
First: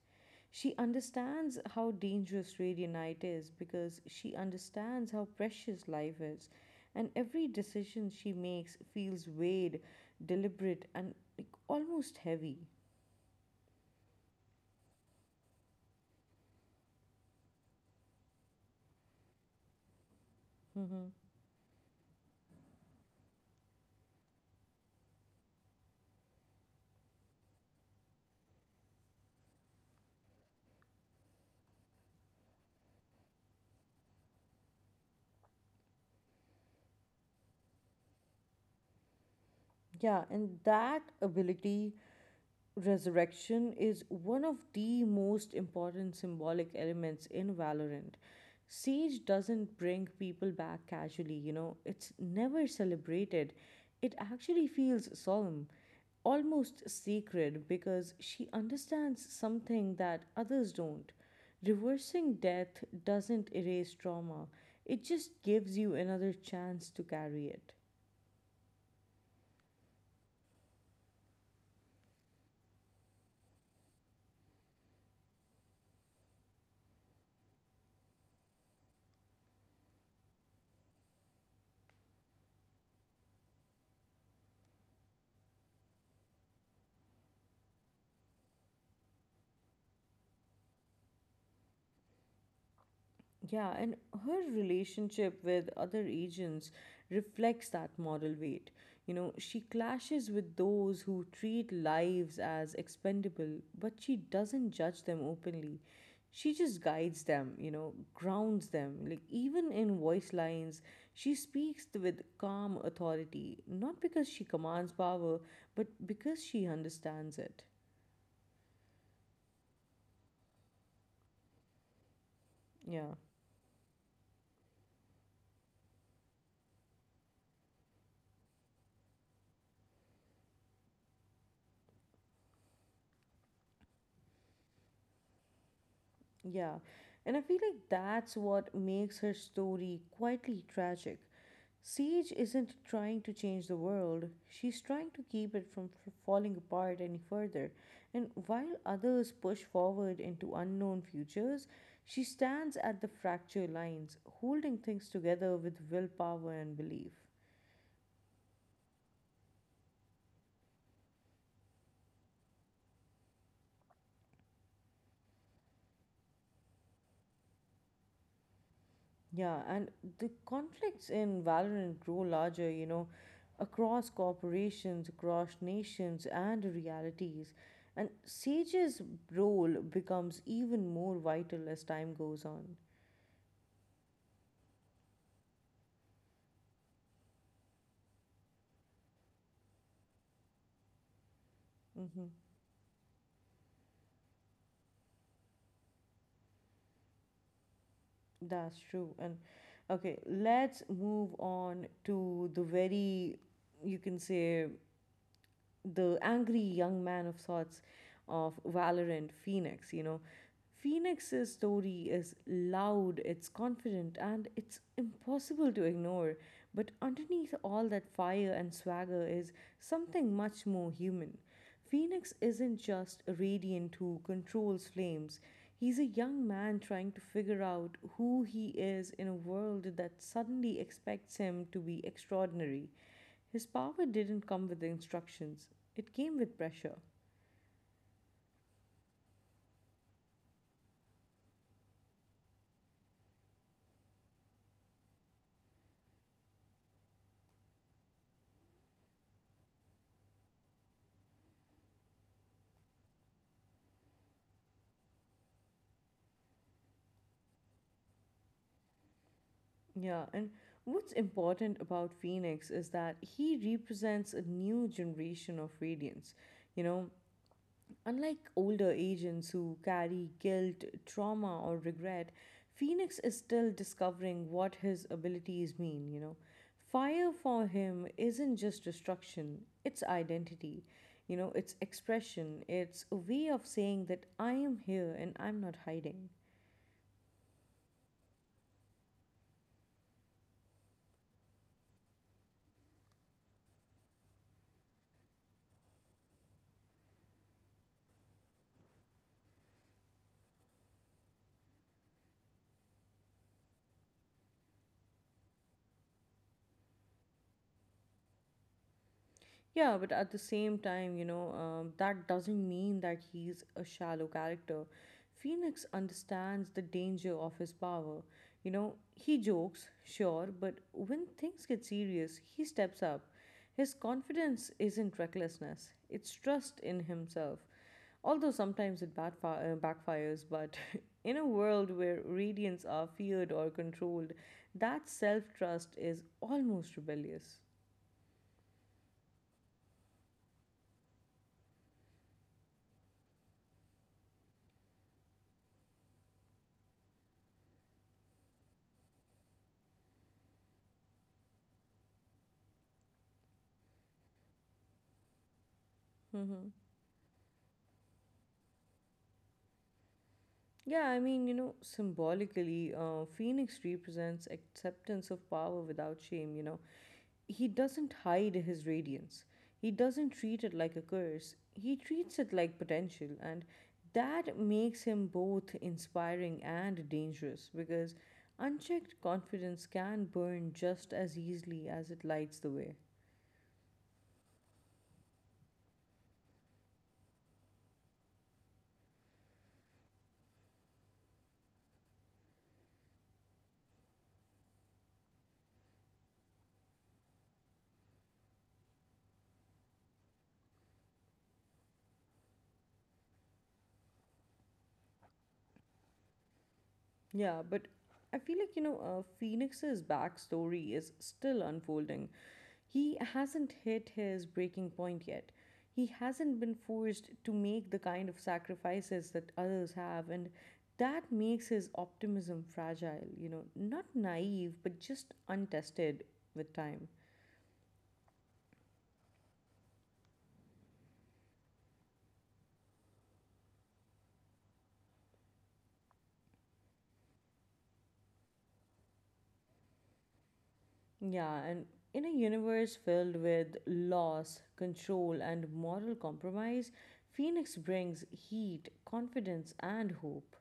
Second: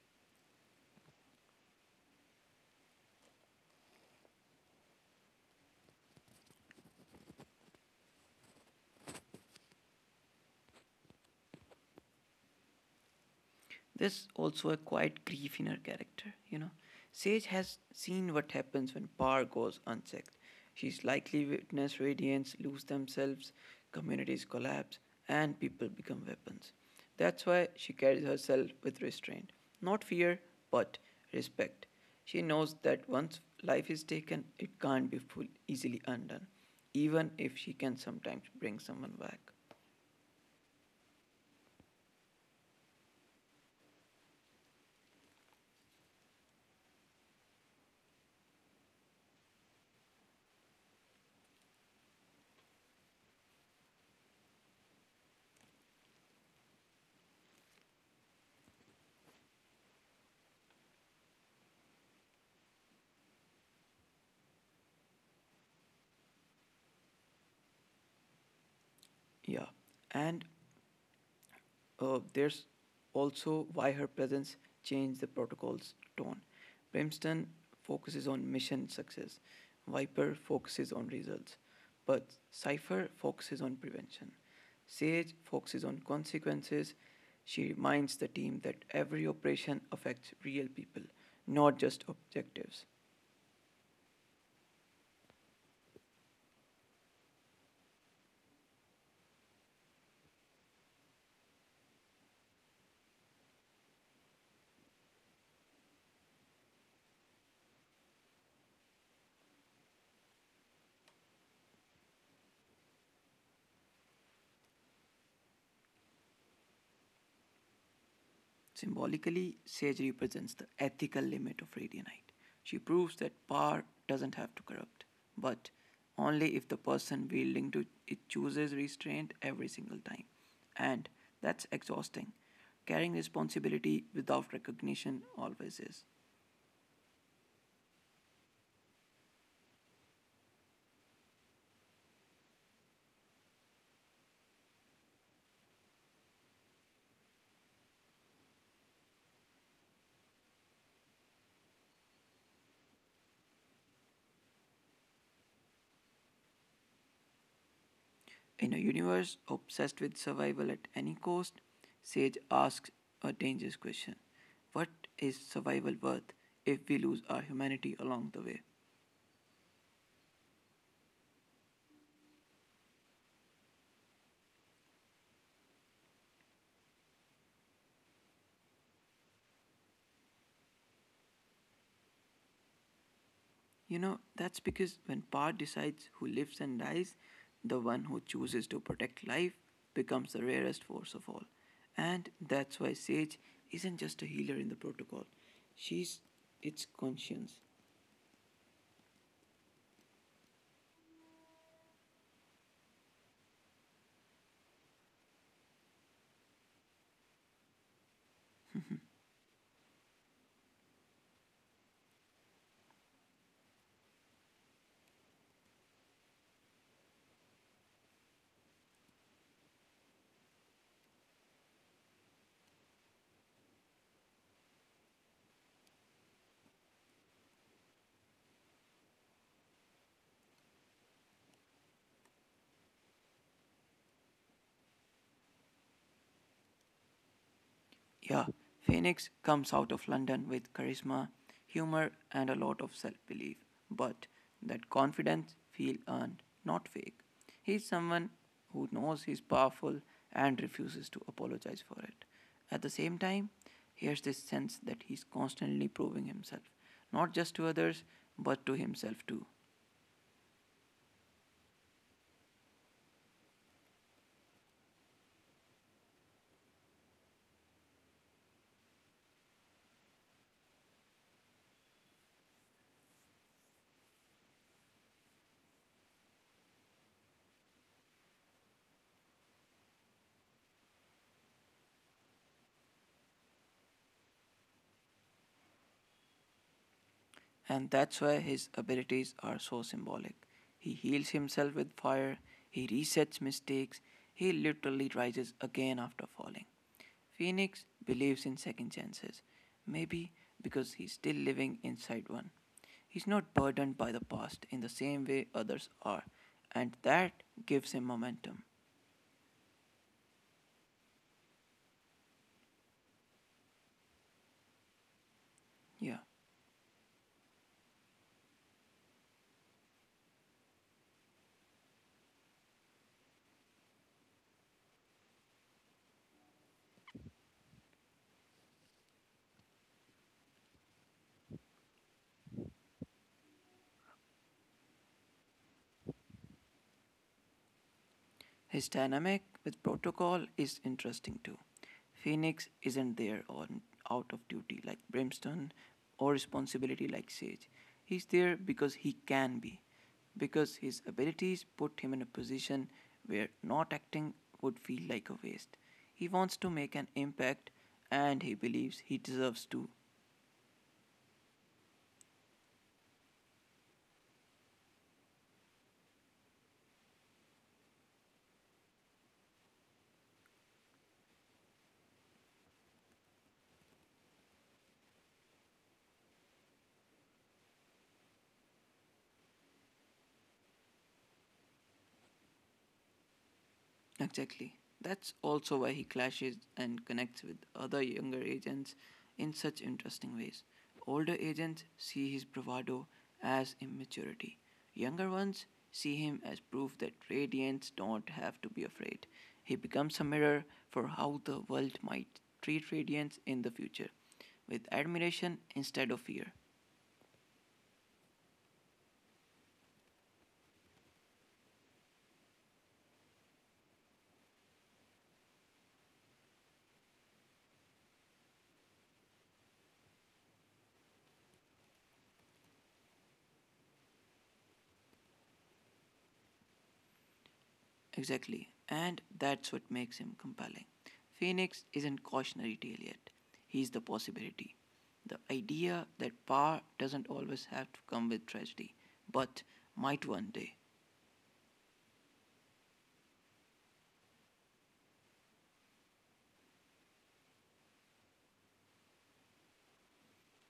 Speaker 1: She understands how dangerous Radianite is because she understands how precious life is, and every decision she makes feels weighed, deliberate, and like, almost heavy.
Speaker 2: There's also a quiet grief in her character, you know. Sage has seen what happens when power goes unchecked. She's likely witnessed radiants lose themselves, communities collapse, and people become weapons. That's why she carries herself with restraint. Not fear, but respect. She knows that once life is taken, it can't be full, easily undone, even if she can sometimes bring someone back.
Speaker 1: Yeah, and that ability resurrection is one of the most important symbolic elements in Valorant. Siege doesn't bring people back casually, you know, it's never celebrated. It actually feels solemn, almost sacred, because she understands something that others don't. Reversing death doesn't erase trauma, it just gives you another chance to carry it.
Speaker 2: Yeah. And uh, there's also why her presence changed the protocol's tone. Brimstone focuses on mission success, Viper focuses on results, but Cypher focuses on prevention. Sage focuses on consequences. She reminds the team that every operation affects real people, not just objectives.
Speaker 1: Yeah, and her relationship with other agents reflects that moral weight. You know, she clashes with those who treat lives as expendable, but she doesn't judge them openly. She just guides them, you know, grounds them. Like, even in voice lines, she speaks with calm authority, not because she commands power, but because she understands it.
Speaker 2: Symbolically, Sage represents the ethical limit of Radianite. She
Speaker 1: Yeah.
Speaker 2: proves that power doesn't have to corrupt, but only if the person wielding to it chooses restraint every single time. And that's exhausting. Carrying responsibility without recognition always is.
Speaker 1: Yeah, and I feel like that's what makes her story quietly tragic. Siege isn't trying to change the world, she's trying to keep it from f- falling apart any further. And while others push forward into unknown futures, she stands at the fracture lines, holding things together with willpower and belief.
Speaker 2: In a universe obsessed with survival at any cost, Sage asks a dangerous question. What is survival worth if we lose our humanity along the way?
Speaker 1: Yeah, and the conflicts in Valorant grow larger, you know, across corporations, across nations, and realities. And Sage's role becomes even more vital as time goes on.
Speaker 2: You know, that's because when power decides who lives and dies, the one who chooses to protect life becomes the rarest force of all. And
Speaker 1: Mm-hmm.
Speaker 2: that's why Sage isn't just a healer in the protocol. She's its conscience.
Speaker 1: That's true. And okay, let's move on to the very, you can say, the angry young man of sorts of Valorant Phoenix, you know. Phoenix's story is loud, it's confident, and it's impossible to ignore. But underneath all that fire and swagger is something much more human. Phoenix isn't just a radiant who controls flames. He's a young man trying to figure out who he is in a world that suddenly expects him to be extraordinary. His power didn't come with instructions. It came with pressure.
Speaker 2: Yeah, Phoenix comes out of London with charisma, humor, and a lot of self belief. But that confidence feels earned, not fake. He's someone who knows he's powerful and refuses to apologize for it. At the same time, here's this sense that he's constantly proving himself, not just to others, but to himself too.
Speaker 1: Yeah, and what's important about Phoenix is that he represents a new generation of radiance. You know, unlike older agents who carry guilt, trauma, or regret, Phoenix is still discovering what his abilities mean, you know. Fire for him isn't just destruction, it's identity, you know, it's expression, it's a way of saying that I am here and I'm not hiding.
Speaker 2: And that's why his abilities are so symbolic. He heals himself with fire, he resets mistakes, he literally rises again after falling. Phoenix believes in second chances, maybe because he's still living inside one. He's not burdened by the past in the same way others are, and that gives him momentum.
Speaker 1: Yeah, but at the same time, you know, um, that doesn't mean that he's a shallow character. Phoenix
Speaker 2: Yeah.
Speaker 1: understands the danger of his power. You know, he jokes, sure, but when things get serious, he steps up. His confidence isn't recklessness, it's trust in himself. Although sometimes it backfi- uh, backfires, but in a world where radiants are feared or controlled, that self trust is almost rebellious.
Speaker 2: His dynamic with Protocol is interesting too. Phoenix isn't there on out of duty like Brimstone or responsibility like Sage. He's there because he can be, because his abilities put him in a position where not acting would feel like a waste. He
Speaker 1: Mm-hmm.
Speaker 2: wants to make an impact and he believes he deserves to.
Speaker 1: Yeah, I mean, you know, symbolically, uh, Phoenix represents acceptance of power without shame, you know. He doesn't hide his radiance, he doesn't treat it like a curse, he treats it like potential, and that makes him both inspiring and dangerous because unchecked confidence can burn just as easily as it lights the way.
Speaker 2: Exactly. That's also why he clashes and connects with other younger agents in such interesting ways. Older agents see his bravado as immaturity. Younger ones see him as proof that radiants don't have to be afraid. He becomes a mirror for how the world might treat radiants in the future, with admiration instead of fear.
Speaker 1: Yeah, but I feel like, you know, uh, Phoenix's backstory is still unfolding. He hasn't hit his breaking point yet. He hasn't been forced to make the kind of sacrifices that others have, and that makes his optimism fragile, you know, not naive, but just untested with time.
Speaker 2: Exactly. And that's what makes him compelling. Phoenix isn't cautionary tale yet. He's the possibility. The idea that power doesn't always have to come with tragedy, but might one day.
Speaker 1: Yeah, and in a universe filled with loss, control, and moral compromise, Phoenix brings heat, confidence, and hope.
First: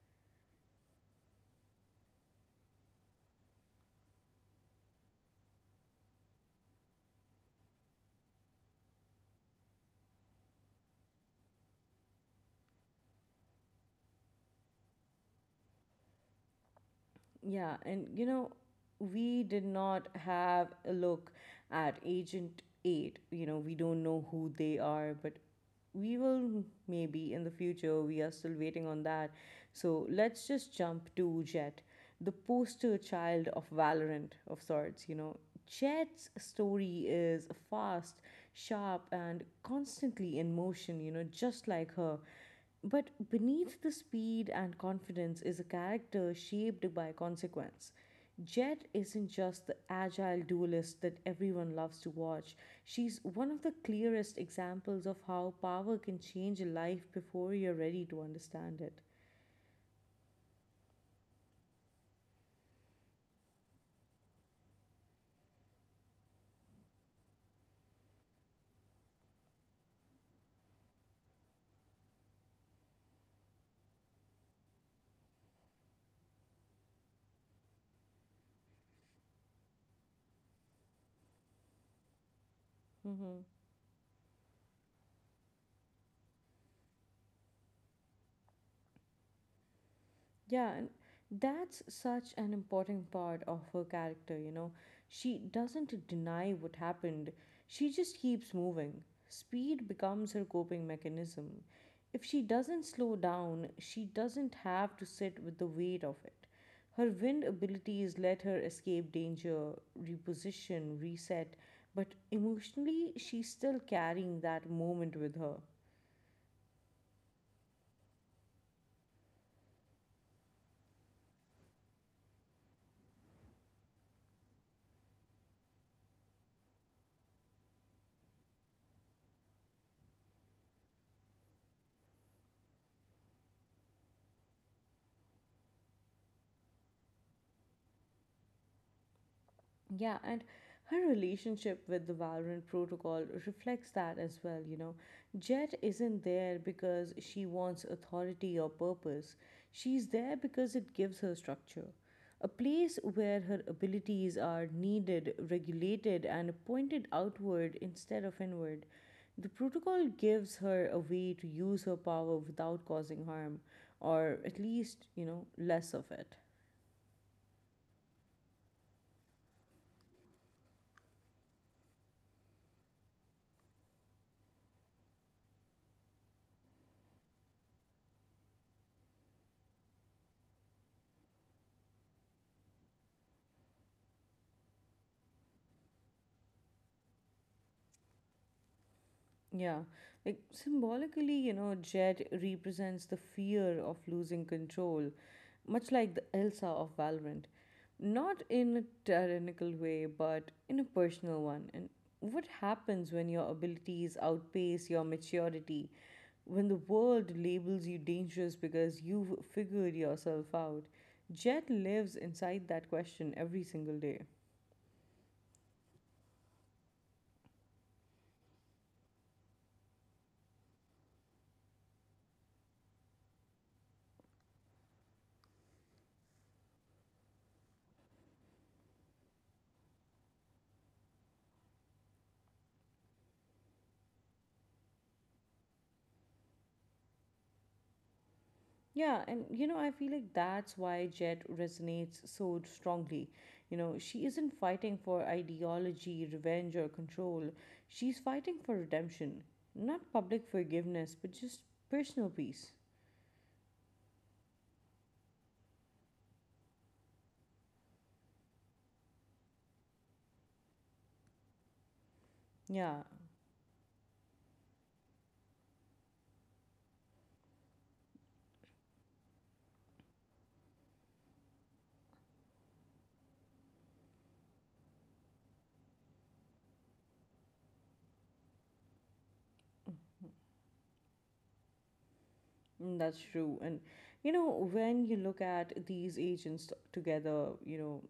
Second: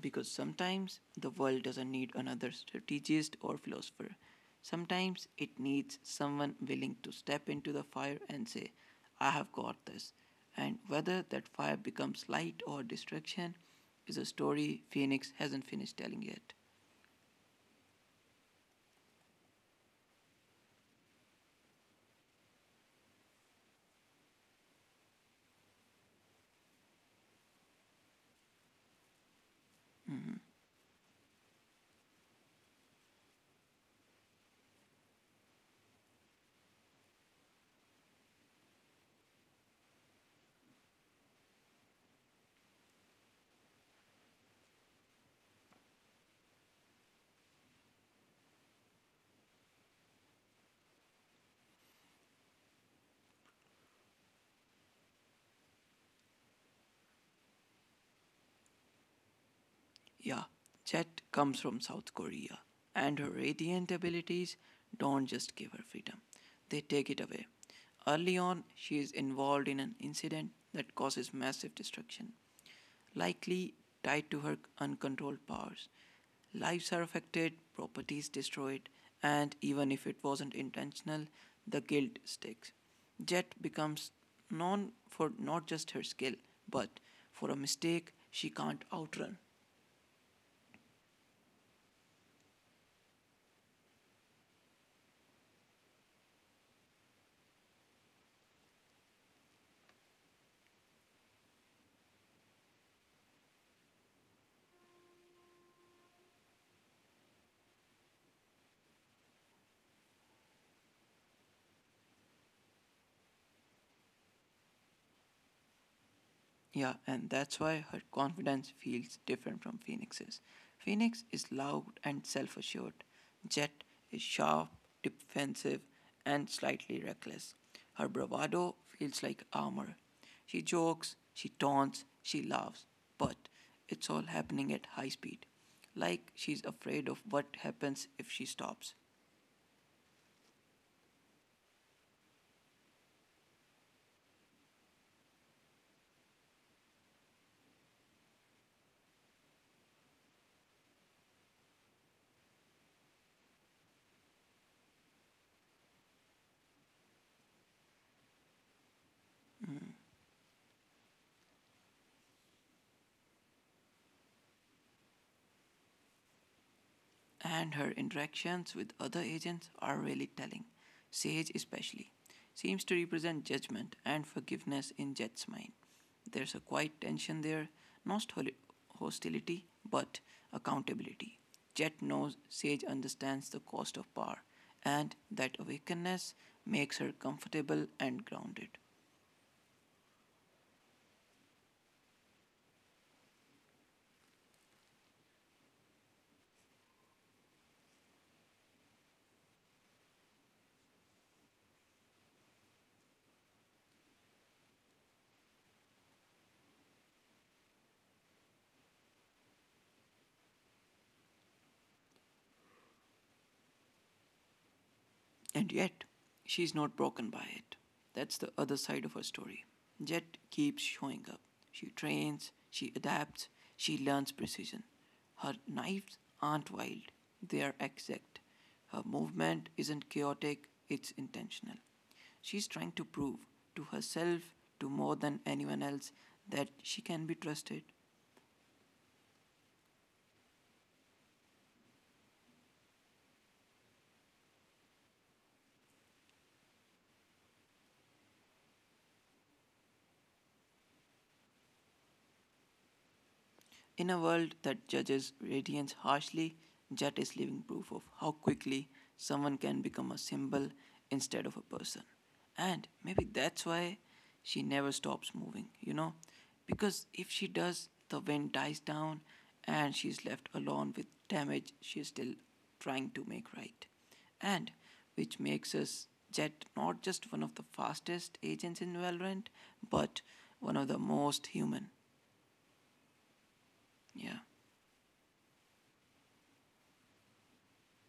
Speaker 2: Because sometimes the world doesn't need another strategist or philosopher. Sometimes it needs someone willing to step into the fire and say, I have got this. And whether that fire becomes light or destruction is a story Phoenix hasn't finished telling yet.
Speaker 1: Yeah, and you know, we did not have a look at Agent eight. You know, we don't know who they are, but we will maybe in the future. We are still waiting on that. So let's just jump to Jet, the poster child of Valorant of sorts, you know. Jet's story is fast, sharp, and constantly in motion, you know, just like her. But beneath the speed and confidence is a character shaped by consequence. Jet isn't just the agile duelist that everyone loves to watch. She's one of the clearest examples of how power can change a life before you're ready to understand it.
Speaker 2: Yeah, Jet comes from South Korea, and her radiant abilities don't just give her freedom, they take it away. Early on, she is involved in an incident that causes massive destruction, likely tied to her uncontrolled powers. Lives are affected, properties destroyed, and even if it wasn't intentional, the guilt sticks.
Speaker 1: Mm-hmm.
Speaker 2: Jet becomes known for not just her skill, but for a mistake she can't outrun.
Speaker 1: Yeah, and that's such an important part of her character, you know. She doesn't deny what happened, she just keeps moving. Speed becomes her coping mechanism. If she doesn't slow down, she doesn't have to sit with the weight of it. Her wind abilities let her escape danger, reposition, reset, but emotionally, she's still carrying that moment with her.
Speaker 2: Yeah, and that's why her confidence feels different from Phoenix's. Phoenix is loud and self assured. Jet is sharp, defensive, and slightly reckless. Her bravado feels like armor. She jokes, she taunts, she laughs, but it's all happening at high speed. Like she's afraid of what happens if she stops.
Speaker 1: Yeah, and her relationship with the Valorant protocol reflects that as well, you know. Jet isn't there because she wants authority or purpose. She's there because it gives her structure. A place where her abilities are needed, regulated, and pointed outward instead of inward. The protocol gives her a way to use her power without causing harm, or at least, you know, less of it.
Speaker 2: And her interactions with other agents are really telling. Sage, especially, seems to represent judgment and forgiveness in Jet's mind. There's a quiet tension there, not hostility, but accountability. Jet knows Sage understands the cost of power, and that awakeness makes her comfortable and grounded.
Speaker 1: Yeah, like symbolically, you know, Jet represents the fear of losing control, much like the Elsa of Valorant. Not in a tyrannical way, but in a personal one. And what happens when your abilities outpace your maturity? When the world labels you dangerous because you've figured yourself out? Jet lives inside that question every single day.
Speaker 2: And yet, she's not broken by it. That's the other side of her story. Jet keeps showing up. She trains, she adapts, she learns precision. Her knives aren't wild, they are exact. Her movement isn't chaotic, it's intentional. She's trying to prove to herself, to more than anyone else, that she can be trusted.
Speaker 1: Yeah, and you know, I feel like that's why Jet resonates so strongly. You know, she isn't fighting for ideology, revenge, or control. She's fighting for redemption. Not public forgiveness, but just personal peace.
Speaker 2: In a world that judges radiance harshly, Jet is living proof of how quickly someone can become a symbol instead of a person. And
Speaker 1: Yeah,
Speaker 2: maybe that's why she never stops moving, you know? Because if she does, the wind dies down and she's left alone with damage she's still trying to make right. And which makes us Jet not just one of the fastest agents in Valorant, but one of the most human.
Speaker 1: mm, that's true. And you
Speaker 2: Yeah.
Speaker 1: know, when you look at these agents together, you know,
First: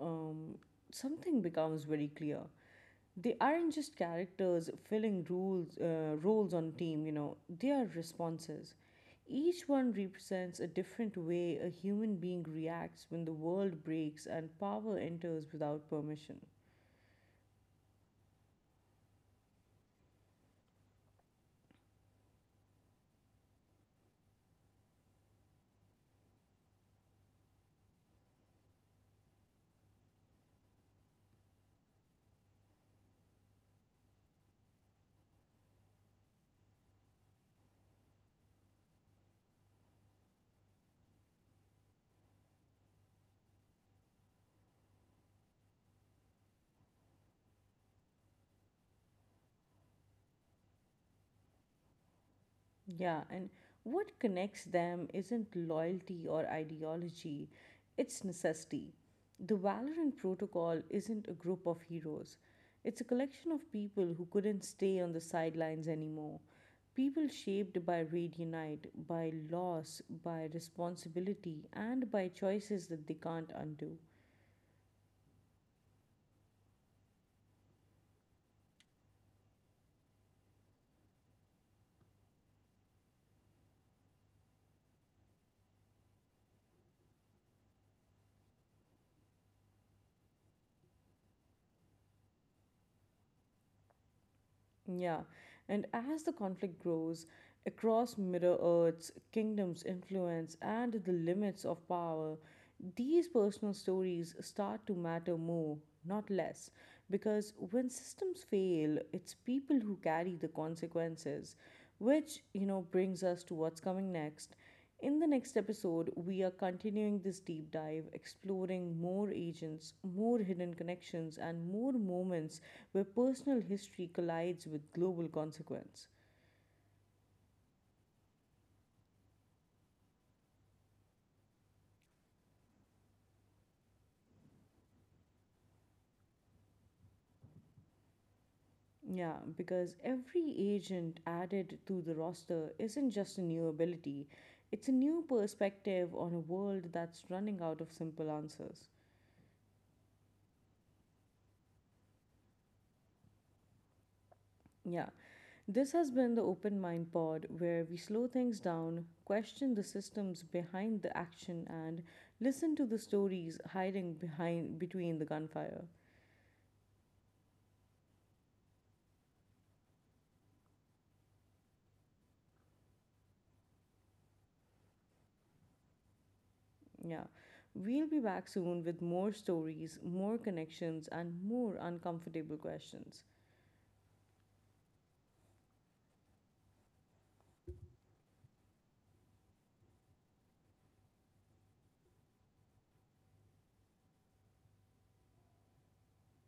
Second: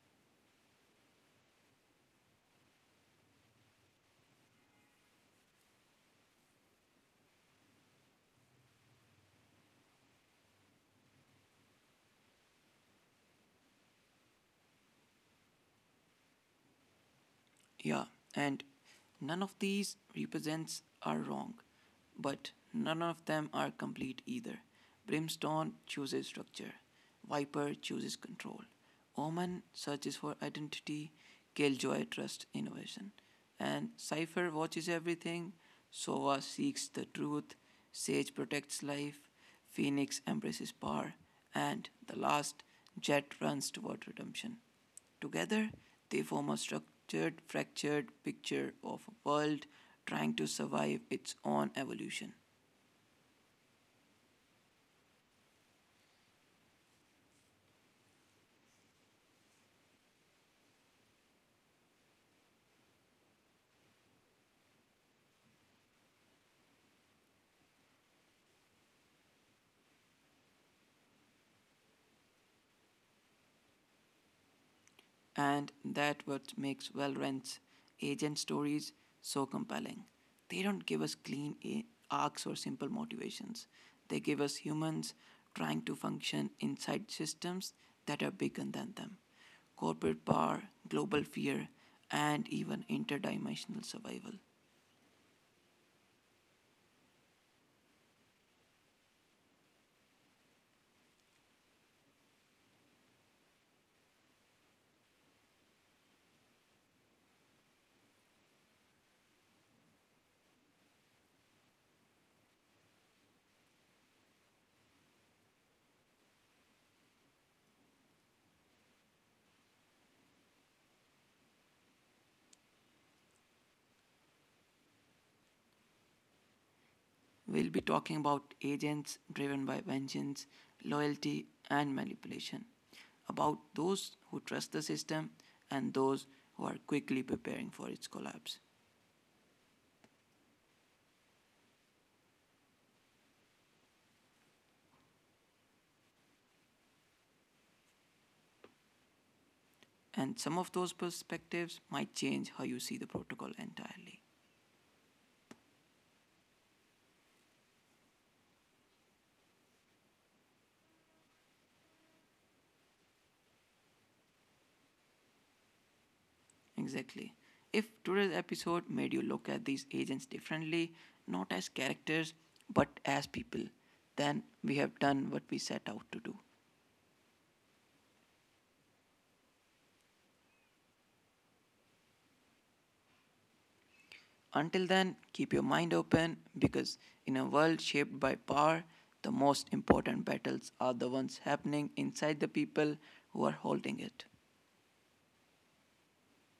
Speaker 1: um, something becomes very clear. They aren't just characters filling rules uh, roles on team, you know, they are responses. Each one represents a different way a human being reacts when the world breaks and power enters without permission.
Speaker 2: Yeah, and none of these represents are wrong, but none of them are complete either. Brimstone chooses structure, Viper chooses control, Omen searches for identity, Killjoy trusts innovation, and Cypher watches everything, Sova seeks the truth, Sage protects life, Phoenix embraces power, and the last, Jet runs toward redemption. Together, they form a structured, fractured picture of a world trying to survive its own evolution.
Speaker 1: Yeah, and what connects them isn't loyalty or ideology, it's necessity. The Valorant Protocol isn't a group of heroes, it's a collection of people who couldn't stay on the sidelines anymore. People shaped by Radionite, by loss, by responsibility, and by choices that they can't undo.
Speaker 2: And that's what makes Valorant's agent stories so compelling. They don't give us clean arcs or simple motivations. They give us humans trying to function inside systems that are bigger than them. Corporate power, global fear, and even interdimensional survival.
Speaker 1: Yeah, and as the conflict grows across Middle Earth's kingdoms' influence and the limits of power, these personal stories start to matter more, not less, because when systems fail, it's people who carry the consequences, which, you know, brings us to what's coming next. In the next episode, we are continuing this deep dive, exploring more agents, more hidden connections, and more moments where personal history collides with global consequence.
Speaker 2: We'll be talking about agents driven by vengeance, loyalty, and manipulation, about those who trust the system and those who are quickly preparing for its collapse.
Speaker 1: Yeah, because every agent added to the roster isn't just a new ability, it's a new perspective on a world that's running out of simple answers.
Speaker 2: And some of those perspectives might change how you see the protocol entirely.
Speaker 1: Yeah. This has been the Open Mind Pod, where we slow things down, question the systems behind the action, and listen to the stories hiding behind between the gunfire.
Speaker 2: Exactly. If today's episode made you look at these agents differently, not as characters, but as people, then we have done what we set out to do.
Speaker 1: Yeah. We'll be back soon with more stories, more connections, and more uncomfortable questions.
Speaker 2: Until then, keep your mind open because in a world shaped by power, the most important battles are the ones happening inside the people who are holding it.